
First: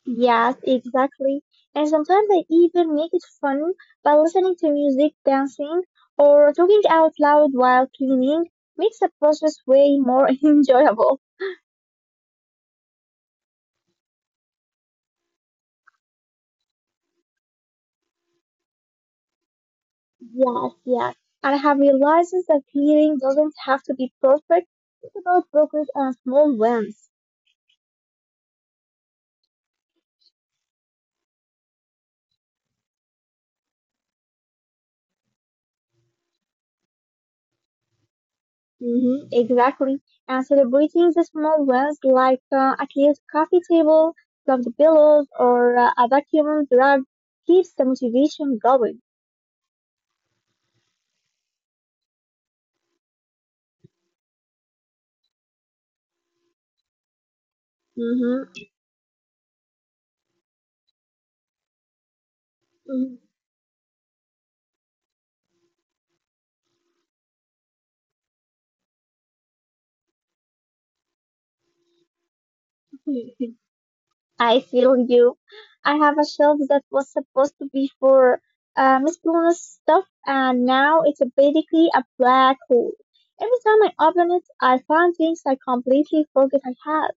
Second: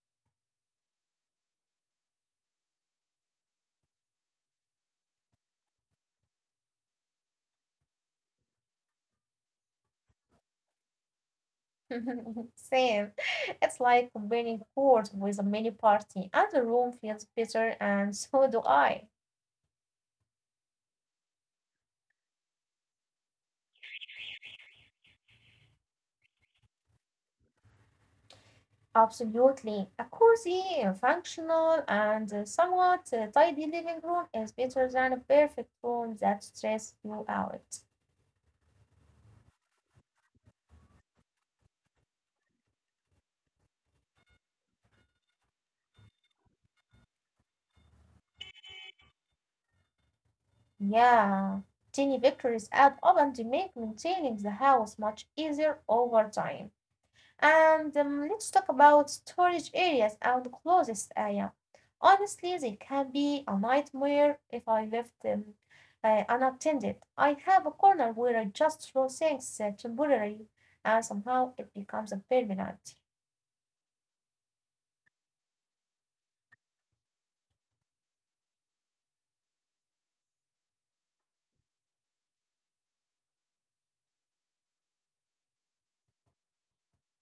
Speaker 2: Yes, exactly. And sometimes I even make it fun by listening to music, dancing, or talking out loud while cleaning makes the process way more enjoyable.
Speaker 1: Same. It's like winning court with a mini party, and the room feels better, and so do I.
Speaker 2: Yes, yes. And I have realized that healing doesn't have to be perfect. It's about progress and small wins.
Speaker 1: Absolutely. A cozy, functional, and somewhat tidy living room is better than a perfect room that stresses you out.
Speaker 2: Hmm, exactly. And celebrating the small wins, like a clean coffee table, the pillows, or a vacuum rug, keeps the motivation going.
Speaker 1: Yeah. Tiny victories add up and they make maintaining the house much easier over time. And Let's talk about storage areas and closest area. Honestly, they can
Speaker 2: Hmm.
Speaker 1: be a nightmare if I left them unattended. I have a corner where I just throw things temporarily, and somehow it becomes a permanent.
Speaker 2: I feel you. I have a shelf that was supposed to be for miscellaneous stuff, and now it's a basically a black hole. Every time I open it, I find things I completely forget I had.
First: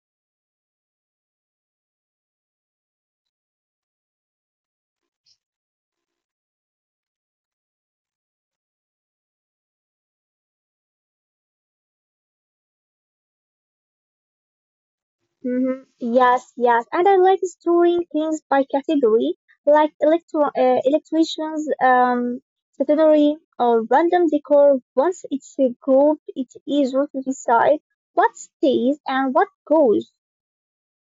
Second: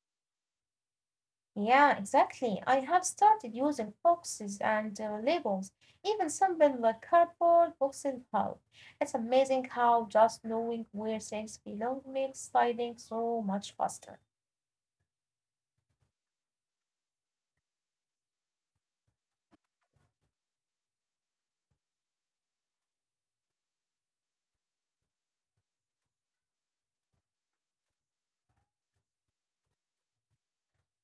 Speaker 1: Yeah, exactly. I have started using boxes and labels, even something like cardboard boxes help. It's amazing how just knowing where things belong makes sliding so much faster.
Speaker 2: Hmm. Yes, yes, and I like storing things by category, like electro electricians, stationery, or random decor. Once it's grouped, it is easier to decide what stays and what goes.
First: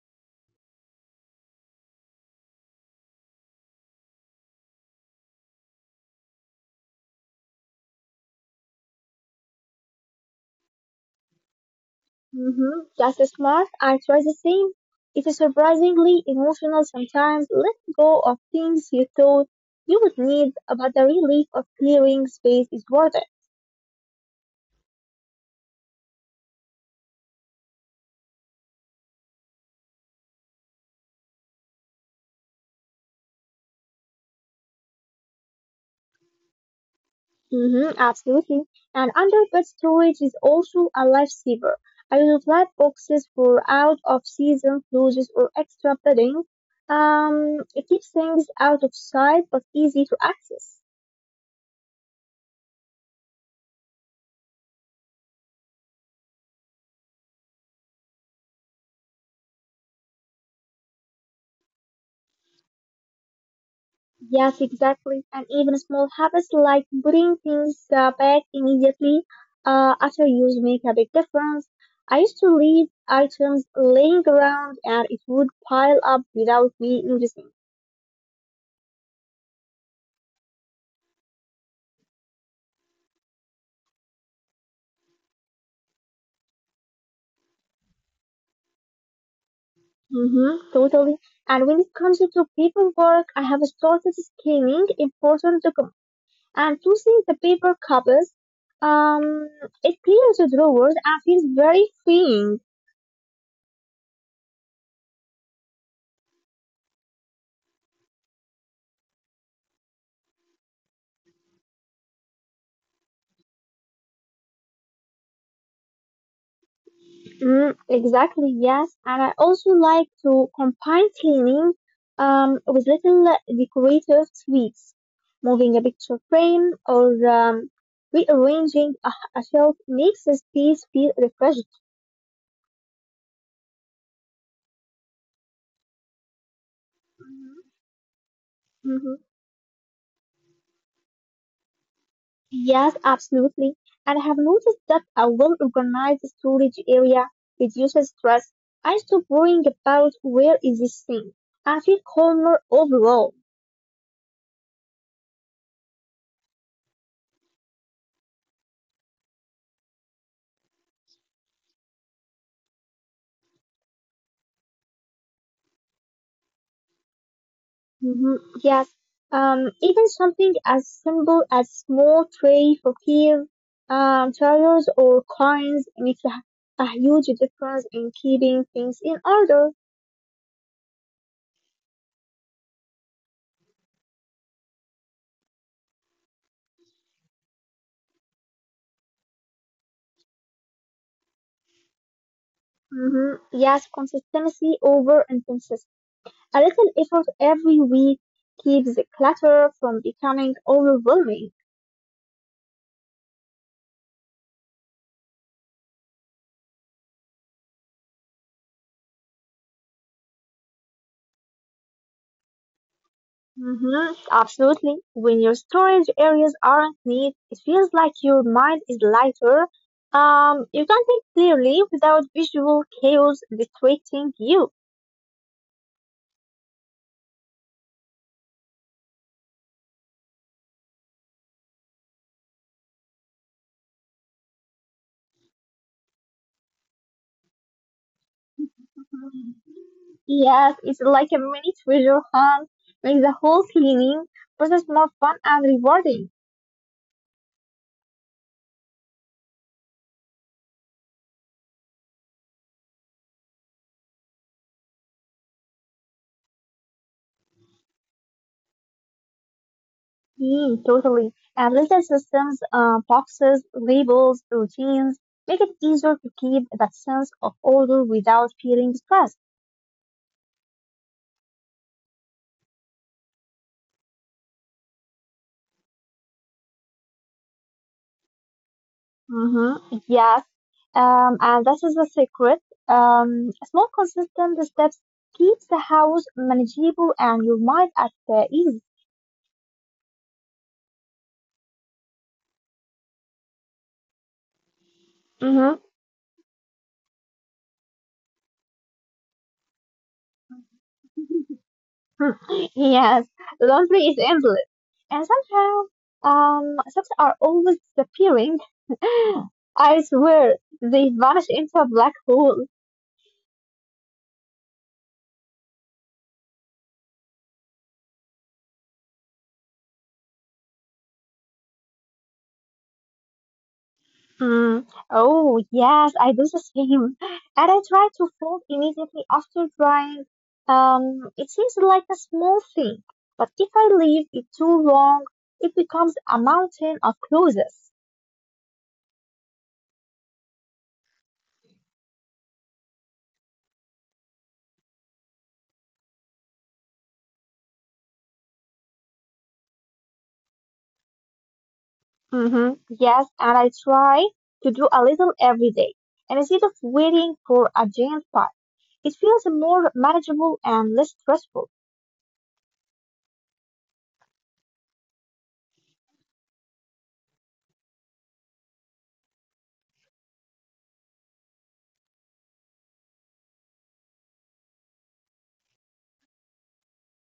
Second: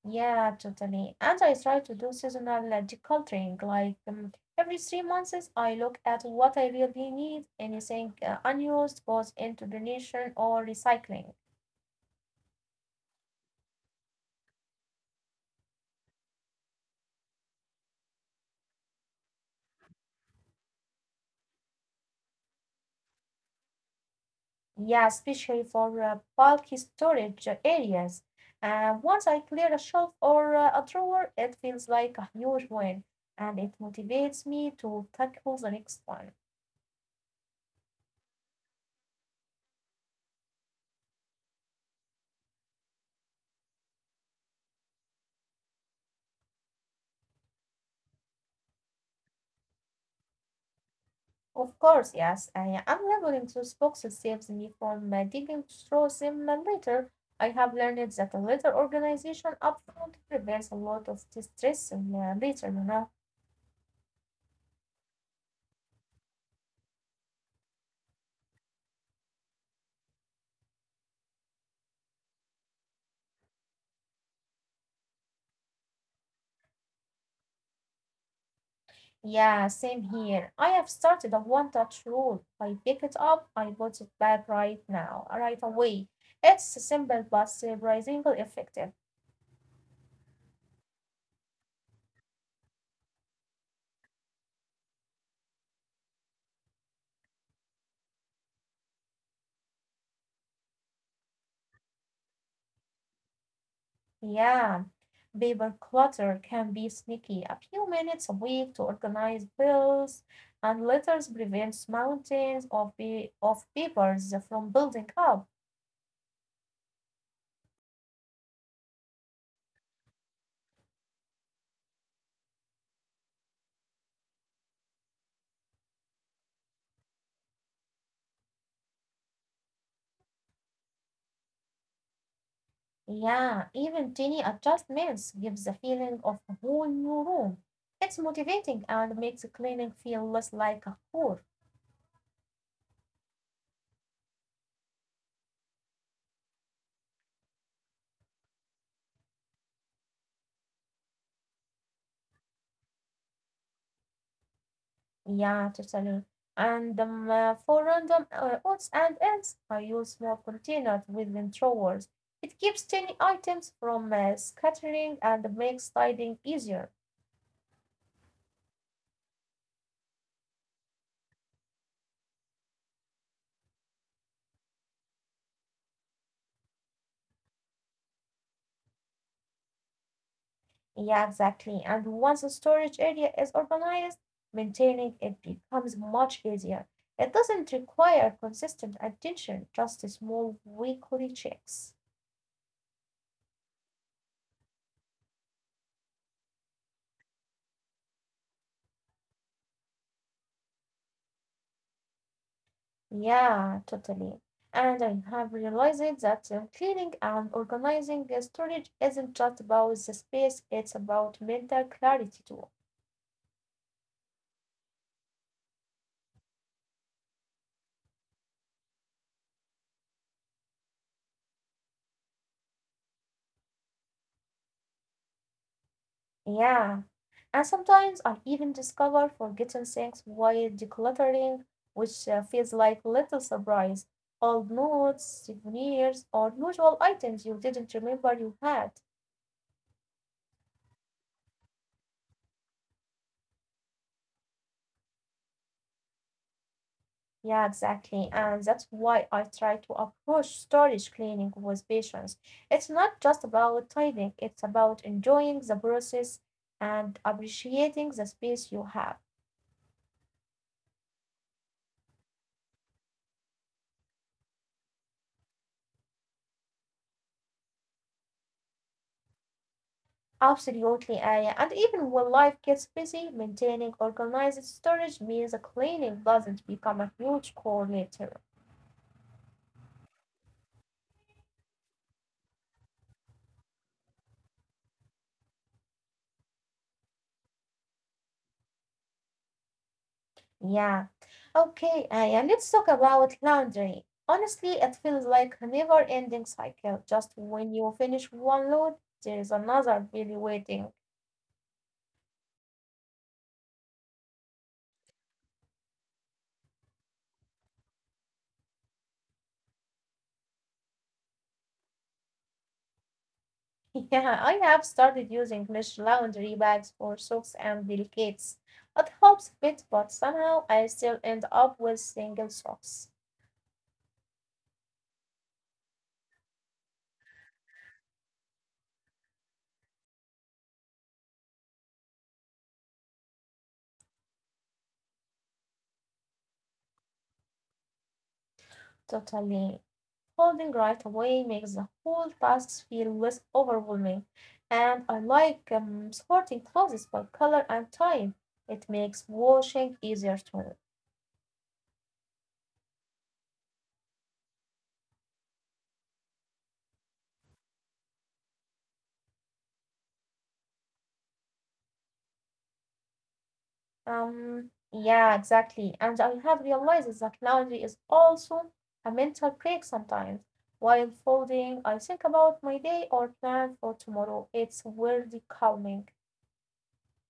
Speaker 1: Yeah, totally. And I try to do seasonal decluttering. Like every 3 months, I look at what I really need. Anything unused goes into donation or recycling.
Speaker 2: Mhm, just as smart, I try the same. It's surprisingly emotional sometimes. Letting go of things you thought you would need, but the relief of clearing space is worth it.
Speaker 1: Yeah, especially for bulky storage areas. Once I clear a shelf or a drawer, it feels like a huge win, and it motivates me to tackle the next one.
Speaker 2: Hmm, absolutely. And underbed storage is also a lifesaver. I use flat boxes for out of season clothes or extra bedding. It keeps things out of sight but easy to access.
Speaker 1: Of course, yes. I am labeling those boxes saves me from digging through them later. I have learned that a little organization upfront prevents a lot of distress later,
Speaker 2: Yes, exactly. And even small habits like putting things back immediately after use make a big difference. I used to leave items laying around and it would pile up without me noticing.
Speaker 1: Yeah, same here. I have started a one-touch rule. I pick it up, I put it back right now, right away. It's simple but surprisingly effective.
Speaker 2: Mm-hmm, totally. And when it comes to paperwork, I have started scanning important documents and choosing the paper copies. Um, it clears the drawers and feels very freeing.
Speaker 1: Yeah. Paper clutter can be sneaky. A few minutes a week to organize bills and letters prevents mountains of papers from building up.
Speaker 2: Mm, exactly, yes. And I also like to combine cleaning with little decorative tweaks, moving a picture frame or rearranging a shelf makes the space feel refreshed.
Speaker 1: Yeah, even tiny adjustments gives a feeling of a whole new room. It's motivating and
Speaker 2: Mhm.
Speaker 1: makes cleaning feel less like a chore.
Speaker 2: Yes, absolutely. And I have noticed that a well organized storage area reduces stress. I stop worrying about where is this thing and feel calmer overall.
Speaker 1: Yeah, totally. And the for random odds and ends, I use small containers within drawers. It keeps tiny items from scattering and makes sliding easier.
Speaker 2: Mhm. Yes. Even something as simple as small tray for keys, towels or coins makes a huge difference in keeping things in order.
Speaker 1: Yeah, exactly. And once the storage area is organized, maintaining it becomes much easier. It doesn't require consistent attention, just small weekly checks.
Speaker 2: Hmm, yes, consistency over emphasis. A little effort every week keeps the clutter from becoming overwhelming.
Speaker 1: Yeah, totally. And I have realized that cleaning and organizing the storage isn't just about the space, it's about mental clarity too.
Speaker 2: Mhm, absolutely. When your storage areas aren't neat, it feels like your mind is lighter. You can think clearly without visual chaos distracting you.
Speaker 1: Yeah. And sometimes I even discover forgotten things while decluttering, which feels like little surprise. Old notes, souvenirs, or unusual items you didn't remember you had.
Speaker 2: Mhm. Yes, it's like a mini treasure hunt, makes the whole cleaning process more fun and rewarding.
Speaker 1: Yeah, exactly. And that's why I try to approach storage cleaning with patience. It's not just about tidying, it's about enjoying the process and appreciating the space you have.
Speaker 2: Mm, totally. And little systems, boxes, labels, routines make it easier to keep that sense of order without feeling stressed.
Speaker 1: Absolutely, Aya. And even when life gets busy, maintaining organized storage means the cleaning doesn't become a huge chore later.
Speaker 2: Mm-hmm. Yes. And that is the secret. Small, consistent steps keeps the house manageable and your mind at ease.
Speaker 1: Yeah. Okay, Aya, let's talk about laundry. Honestly, it feels like a
Speaker 2: Mm-hmm.
Speaker 1: never-ending cycle. Just when you finish one load, there is another really waiting.
Speaker 2: Yes, laundry is endless. And somehow, socks are always disappearing. I swear, they vanish into a black hole.
Speaker 1: Yeah, I have started using mesh laundry bags for socks and delicates. It helps a bit, but somehow I still end up with single socks.
Speaker 2: Mm, oh, yes, I do the same. And I try to fold immediately after drying. It seems like a small thing, but if I leave it too long, it becomes a mountain of clothes.
Speaker 1: Totally. Folding right away makes the whole task feel less overwhelming, and I like sorting clothes by color and type. It makes washing easier too.
Speaker 2: Mm-hmm. Yes, and I try to do a little every day. And instead of waiting for a giant pile, it feels more manageable and less stressful.
Speaker 1: Yeah, exactly. And I have realized that laundry is also a mental break sometimes. While folding, I think about my day or plan for tomorrow. It's weirdly calming.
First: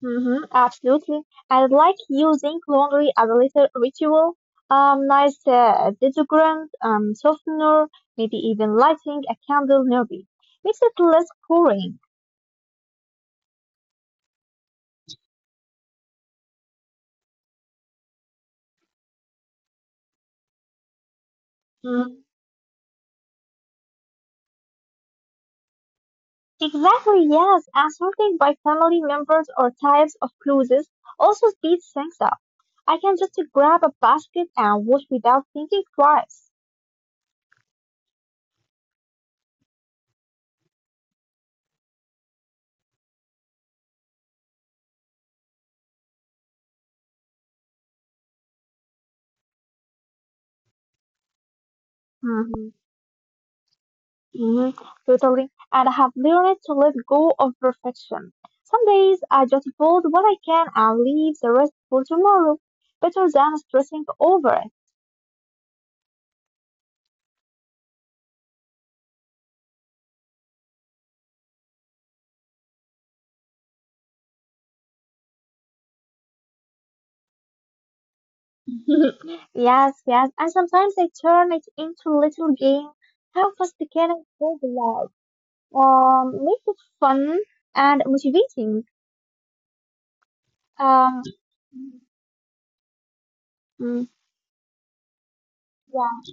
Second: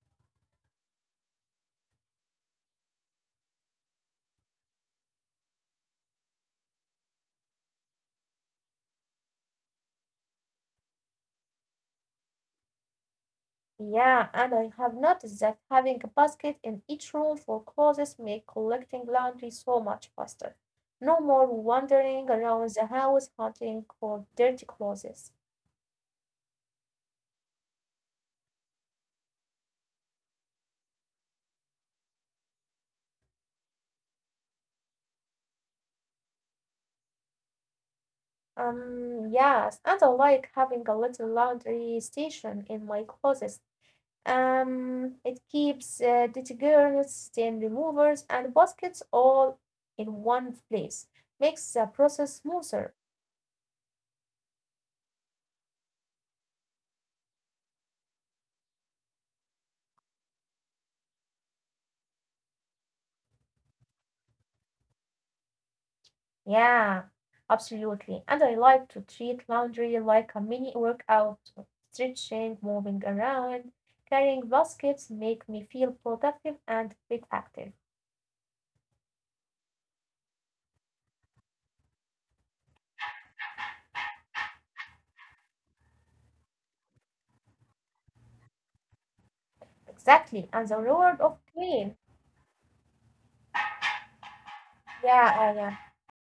Speaker 2: Mm-hmm, absolutely. I like using laundry as a little ritual, nice deodorant, softener, maybe even lighting a candle nearby makes it less boring.
Speaker 1: Yeah, and I have noticed that having a basket in each room for clothes make collecting laundry so much faster. No more
Speaker 2: Mm,
Speaker 1: wandering around the house hunting for dirty clothes.
Speaker 2: exactly, yes. And sorting by family members or types of clothes also speeds things up. I can just grab a basket and wash without thinking twice.
Speaker 1: Yes, and I like having a little laundry station in my closet. It keeps detergents, stain removers, and baskets all in one place. Makes the process
Speaker 2: Mm-hmm.
Speaker 1: smoother.
Speaker 2: Mhm, totally. And I have learned to let go of perfection. Some days I just build what I can and leave the rest for tomorrow, better than stressing over it.
Speaker 1: Yeah, absolutely. And I like to treat laundry like a mini workout. Stretching, moving around, carrying baskets make me feel productive and bit active.
Speaker 2: Yes, yes. And sometimes I turn it into a little game. How fast can I go live? Make it fun and motivating.
Speaker 1: Exactly. And the
Speaker 2: Um,
Speaker 1: reward of clean.
Speaker 2: mm,
Speaker 1: Yeah, yeah, yeah.
Speaker 2: yeah.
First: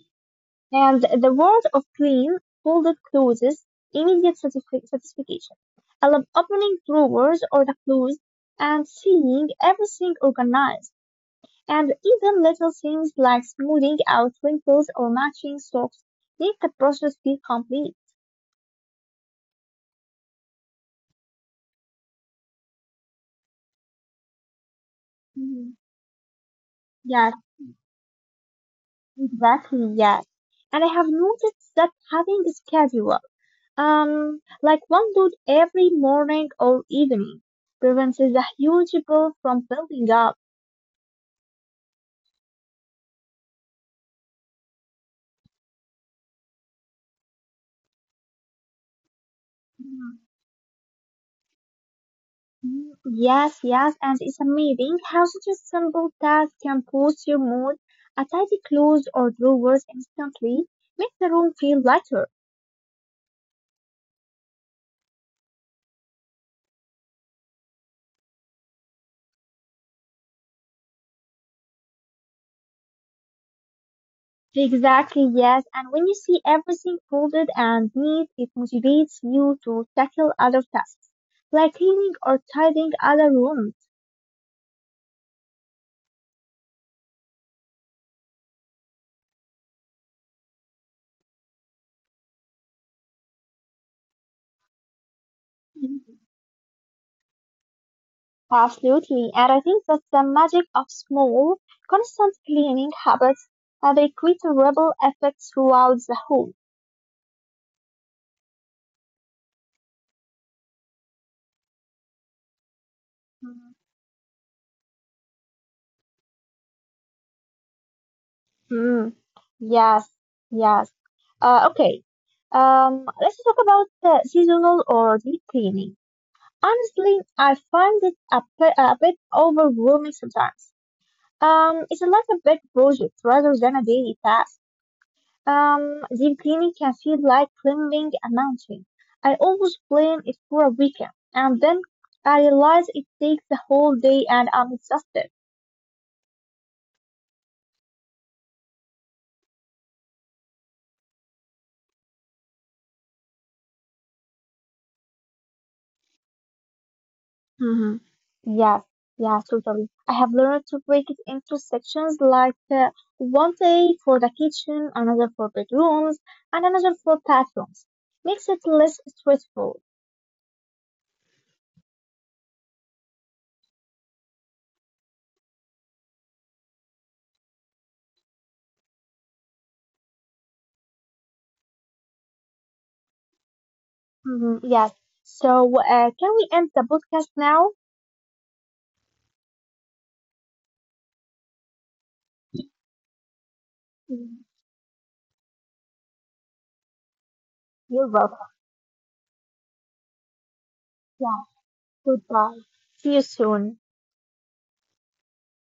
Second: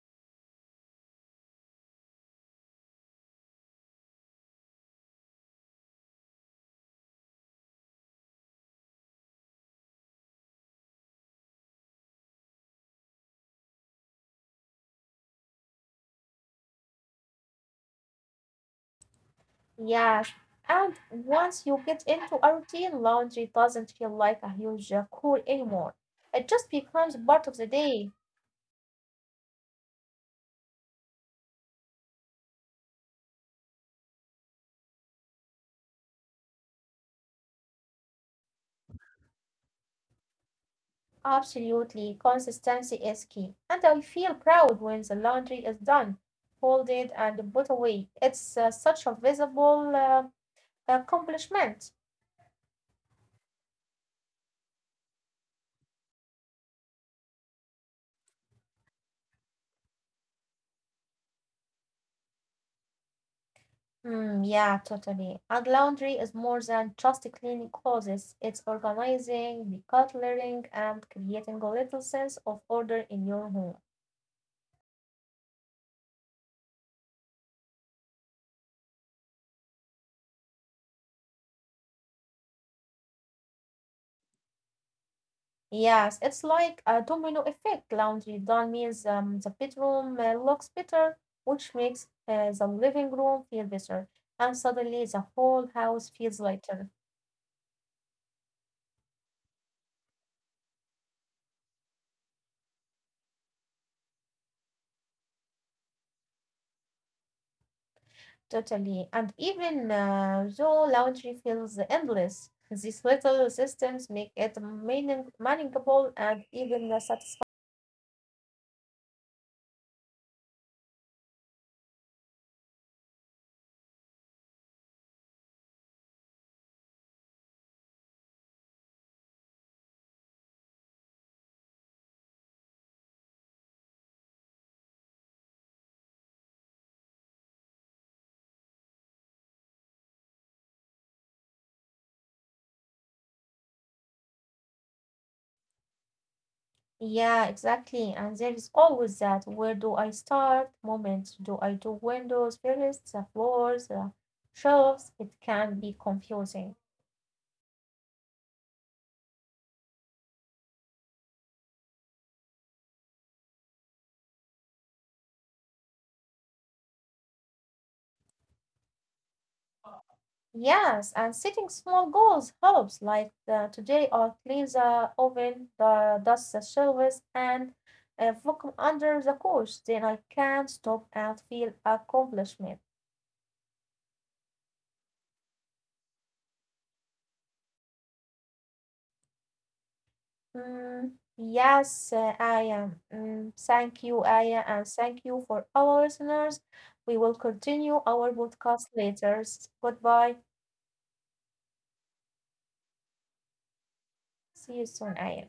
Speaker 2: And the world of clean, folded clothes, immediate satisfaction. I love opening drawers or the clothes and seeing everything organized. And even little things like smoothing out wrinkles or matching socks make the process feel complete.
Speaker 1: Yes. And once you get into a routine, laundry doesn't feel like a huge chore
Speaker 2: Mhm.
Speaker 1: anymore. It just becomes
Speaker 2: Yes,
Speaker 1: part of the day.
Speaker 2: exactly, yes. And I have noticed that having a schedule, like one dude every morning or evening, prevents the huge bill from building up.
Speaker 1: Absolutely, consistency is key. And I feel proud when the laundry is done, folded, and put away. It's such a visible accomplishment.
Speaker 2: Mm, yes, yes, and it's amazing how such a simple task can boost your mood. A tidy clothes or drawers instantly makes the room feel lighter.
Speaker 1: Mm, yeah, totally. And laundry is more than just cleaning clothes, it's organizing, decluttering, and creating a little sense of order in your home.
Speaker 2: Exactly, yes, and when you see everything folded and neat, it motivates you to tackle other tasks, like cleaning or tidying other rooms.
Speaker 1: Yes, it's like a domino effect. Laundry done means the bedroom looks better, which makes the living room feel better. And suddenly the whole
Speaker 2: Mhm.
Speaker 1: house feels lighter,
Speaker 2: Absolutely, and I think that's the magic of small, constant cleaning habits, and they create a ripple effect throughout the home.
Speaker 1: totally. And even though laundry feels endless, these little systems make it meaning manageable and even satisfying.
Speaker 2: Mm, yes, yes. Okay. Let's talk about seasonal or deep cleaning. Honestly, I find it a bit overwhelming sometimes. It's like a big project rather than a daily task. Deep cleaning can feel like climbing a mountain. I always plan it for a weekend, and then I realize it takes the whole day and I'm exhausted.
Speaker 1: Yeah, exactly. And there is always that where do I start moment. Do I do windows first, the floors, the shelves? It can be confusing.
Speaker 2: Mm-hmm. Yes, yes, totally. I have learned to break it into sections like one day for the kitchen, another for bedrooms, and another for bathrooms. Makes it less stressful.
Speaker 1: Yes, and setting small goals helps, like the, today I'll clean the oven, the dust the shelves, and vacuum under the couch. Then I can stop and feel accomplishment.
Speaker 2: Mm-hmm. Yes. So, can we end the podcast now?
Speaker 1: Mm, yes, Aya. Mm, thank you,
Speaker 2: Mm,
Speaker 1: Aya, and thank you for our listeners. We will
Speaker 2: you're
Speaker 1: continue
Speaker 2: welcome.
Speaker 1: our podcast later. Goodbye.
Speaker 2: Yeah. Goodbye. See you soon.
Speaker 1: See you soon, Aya.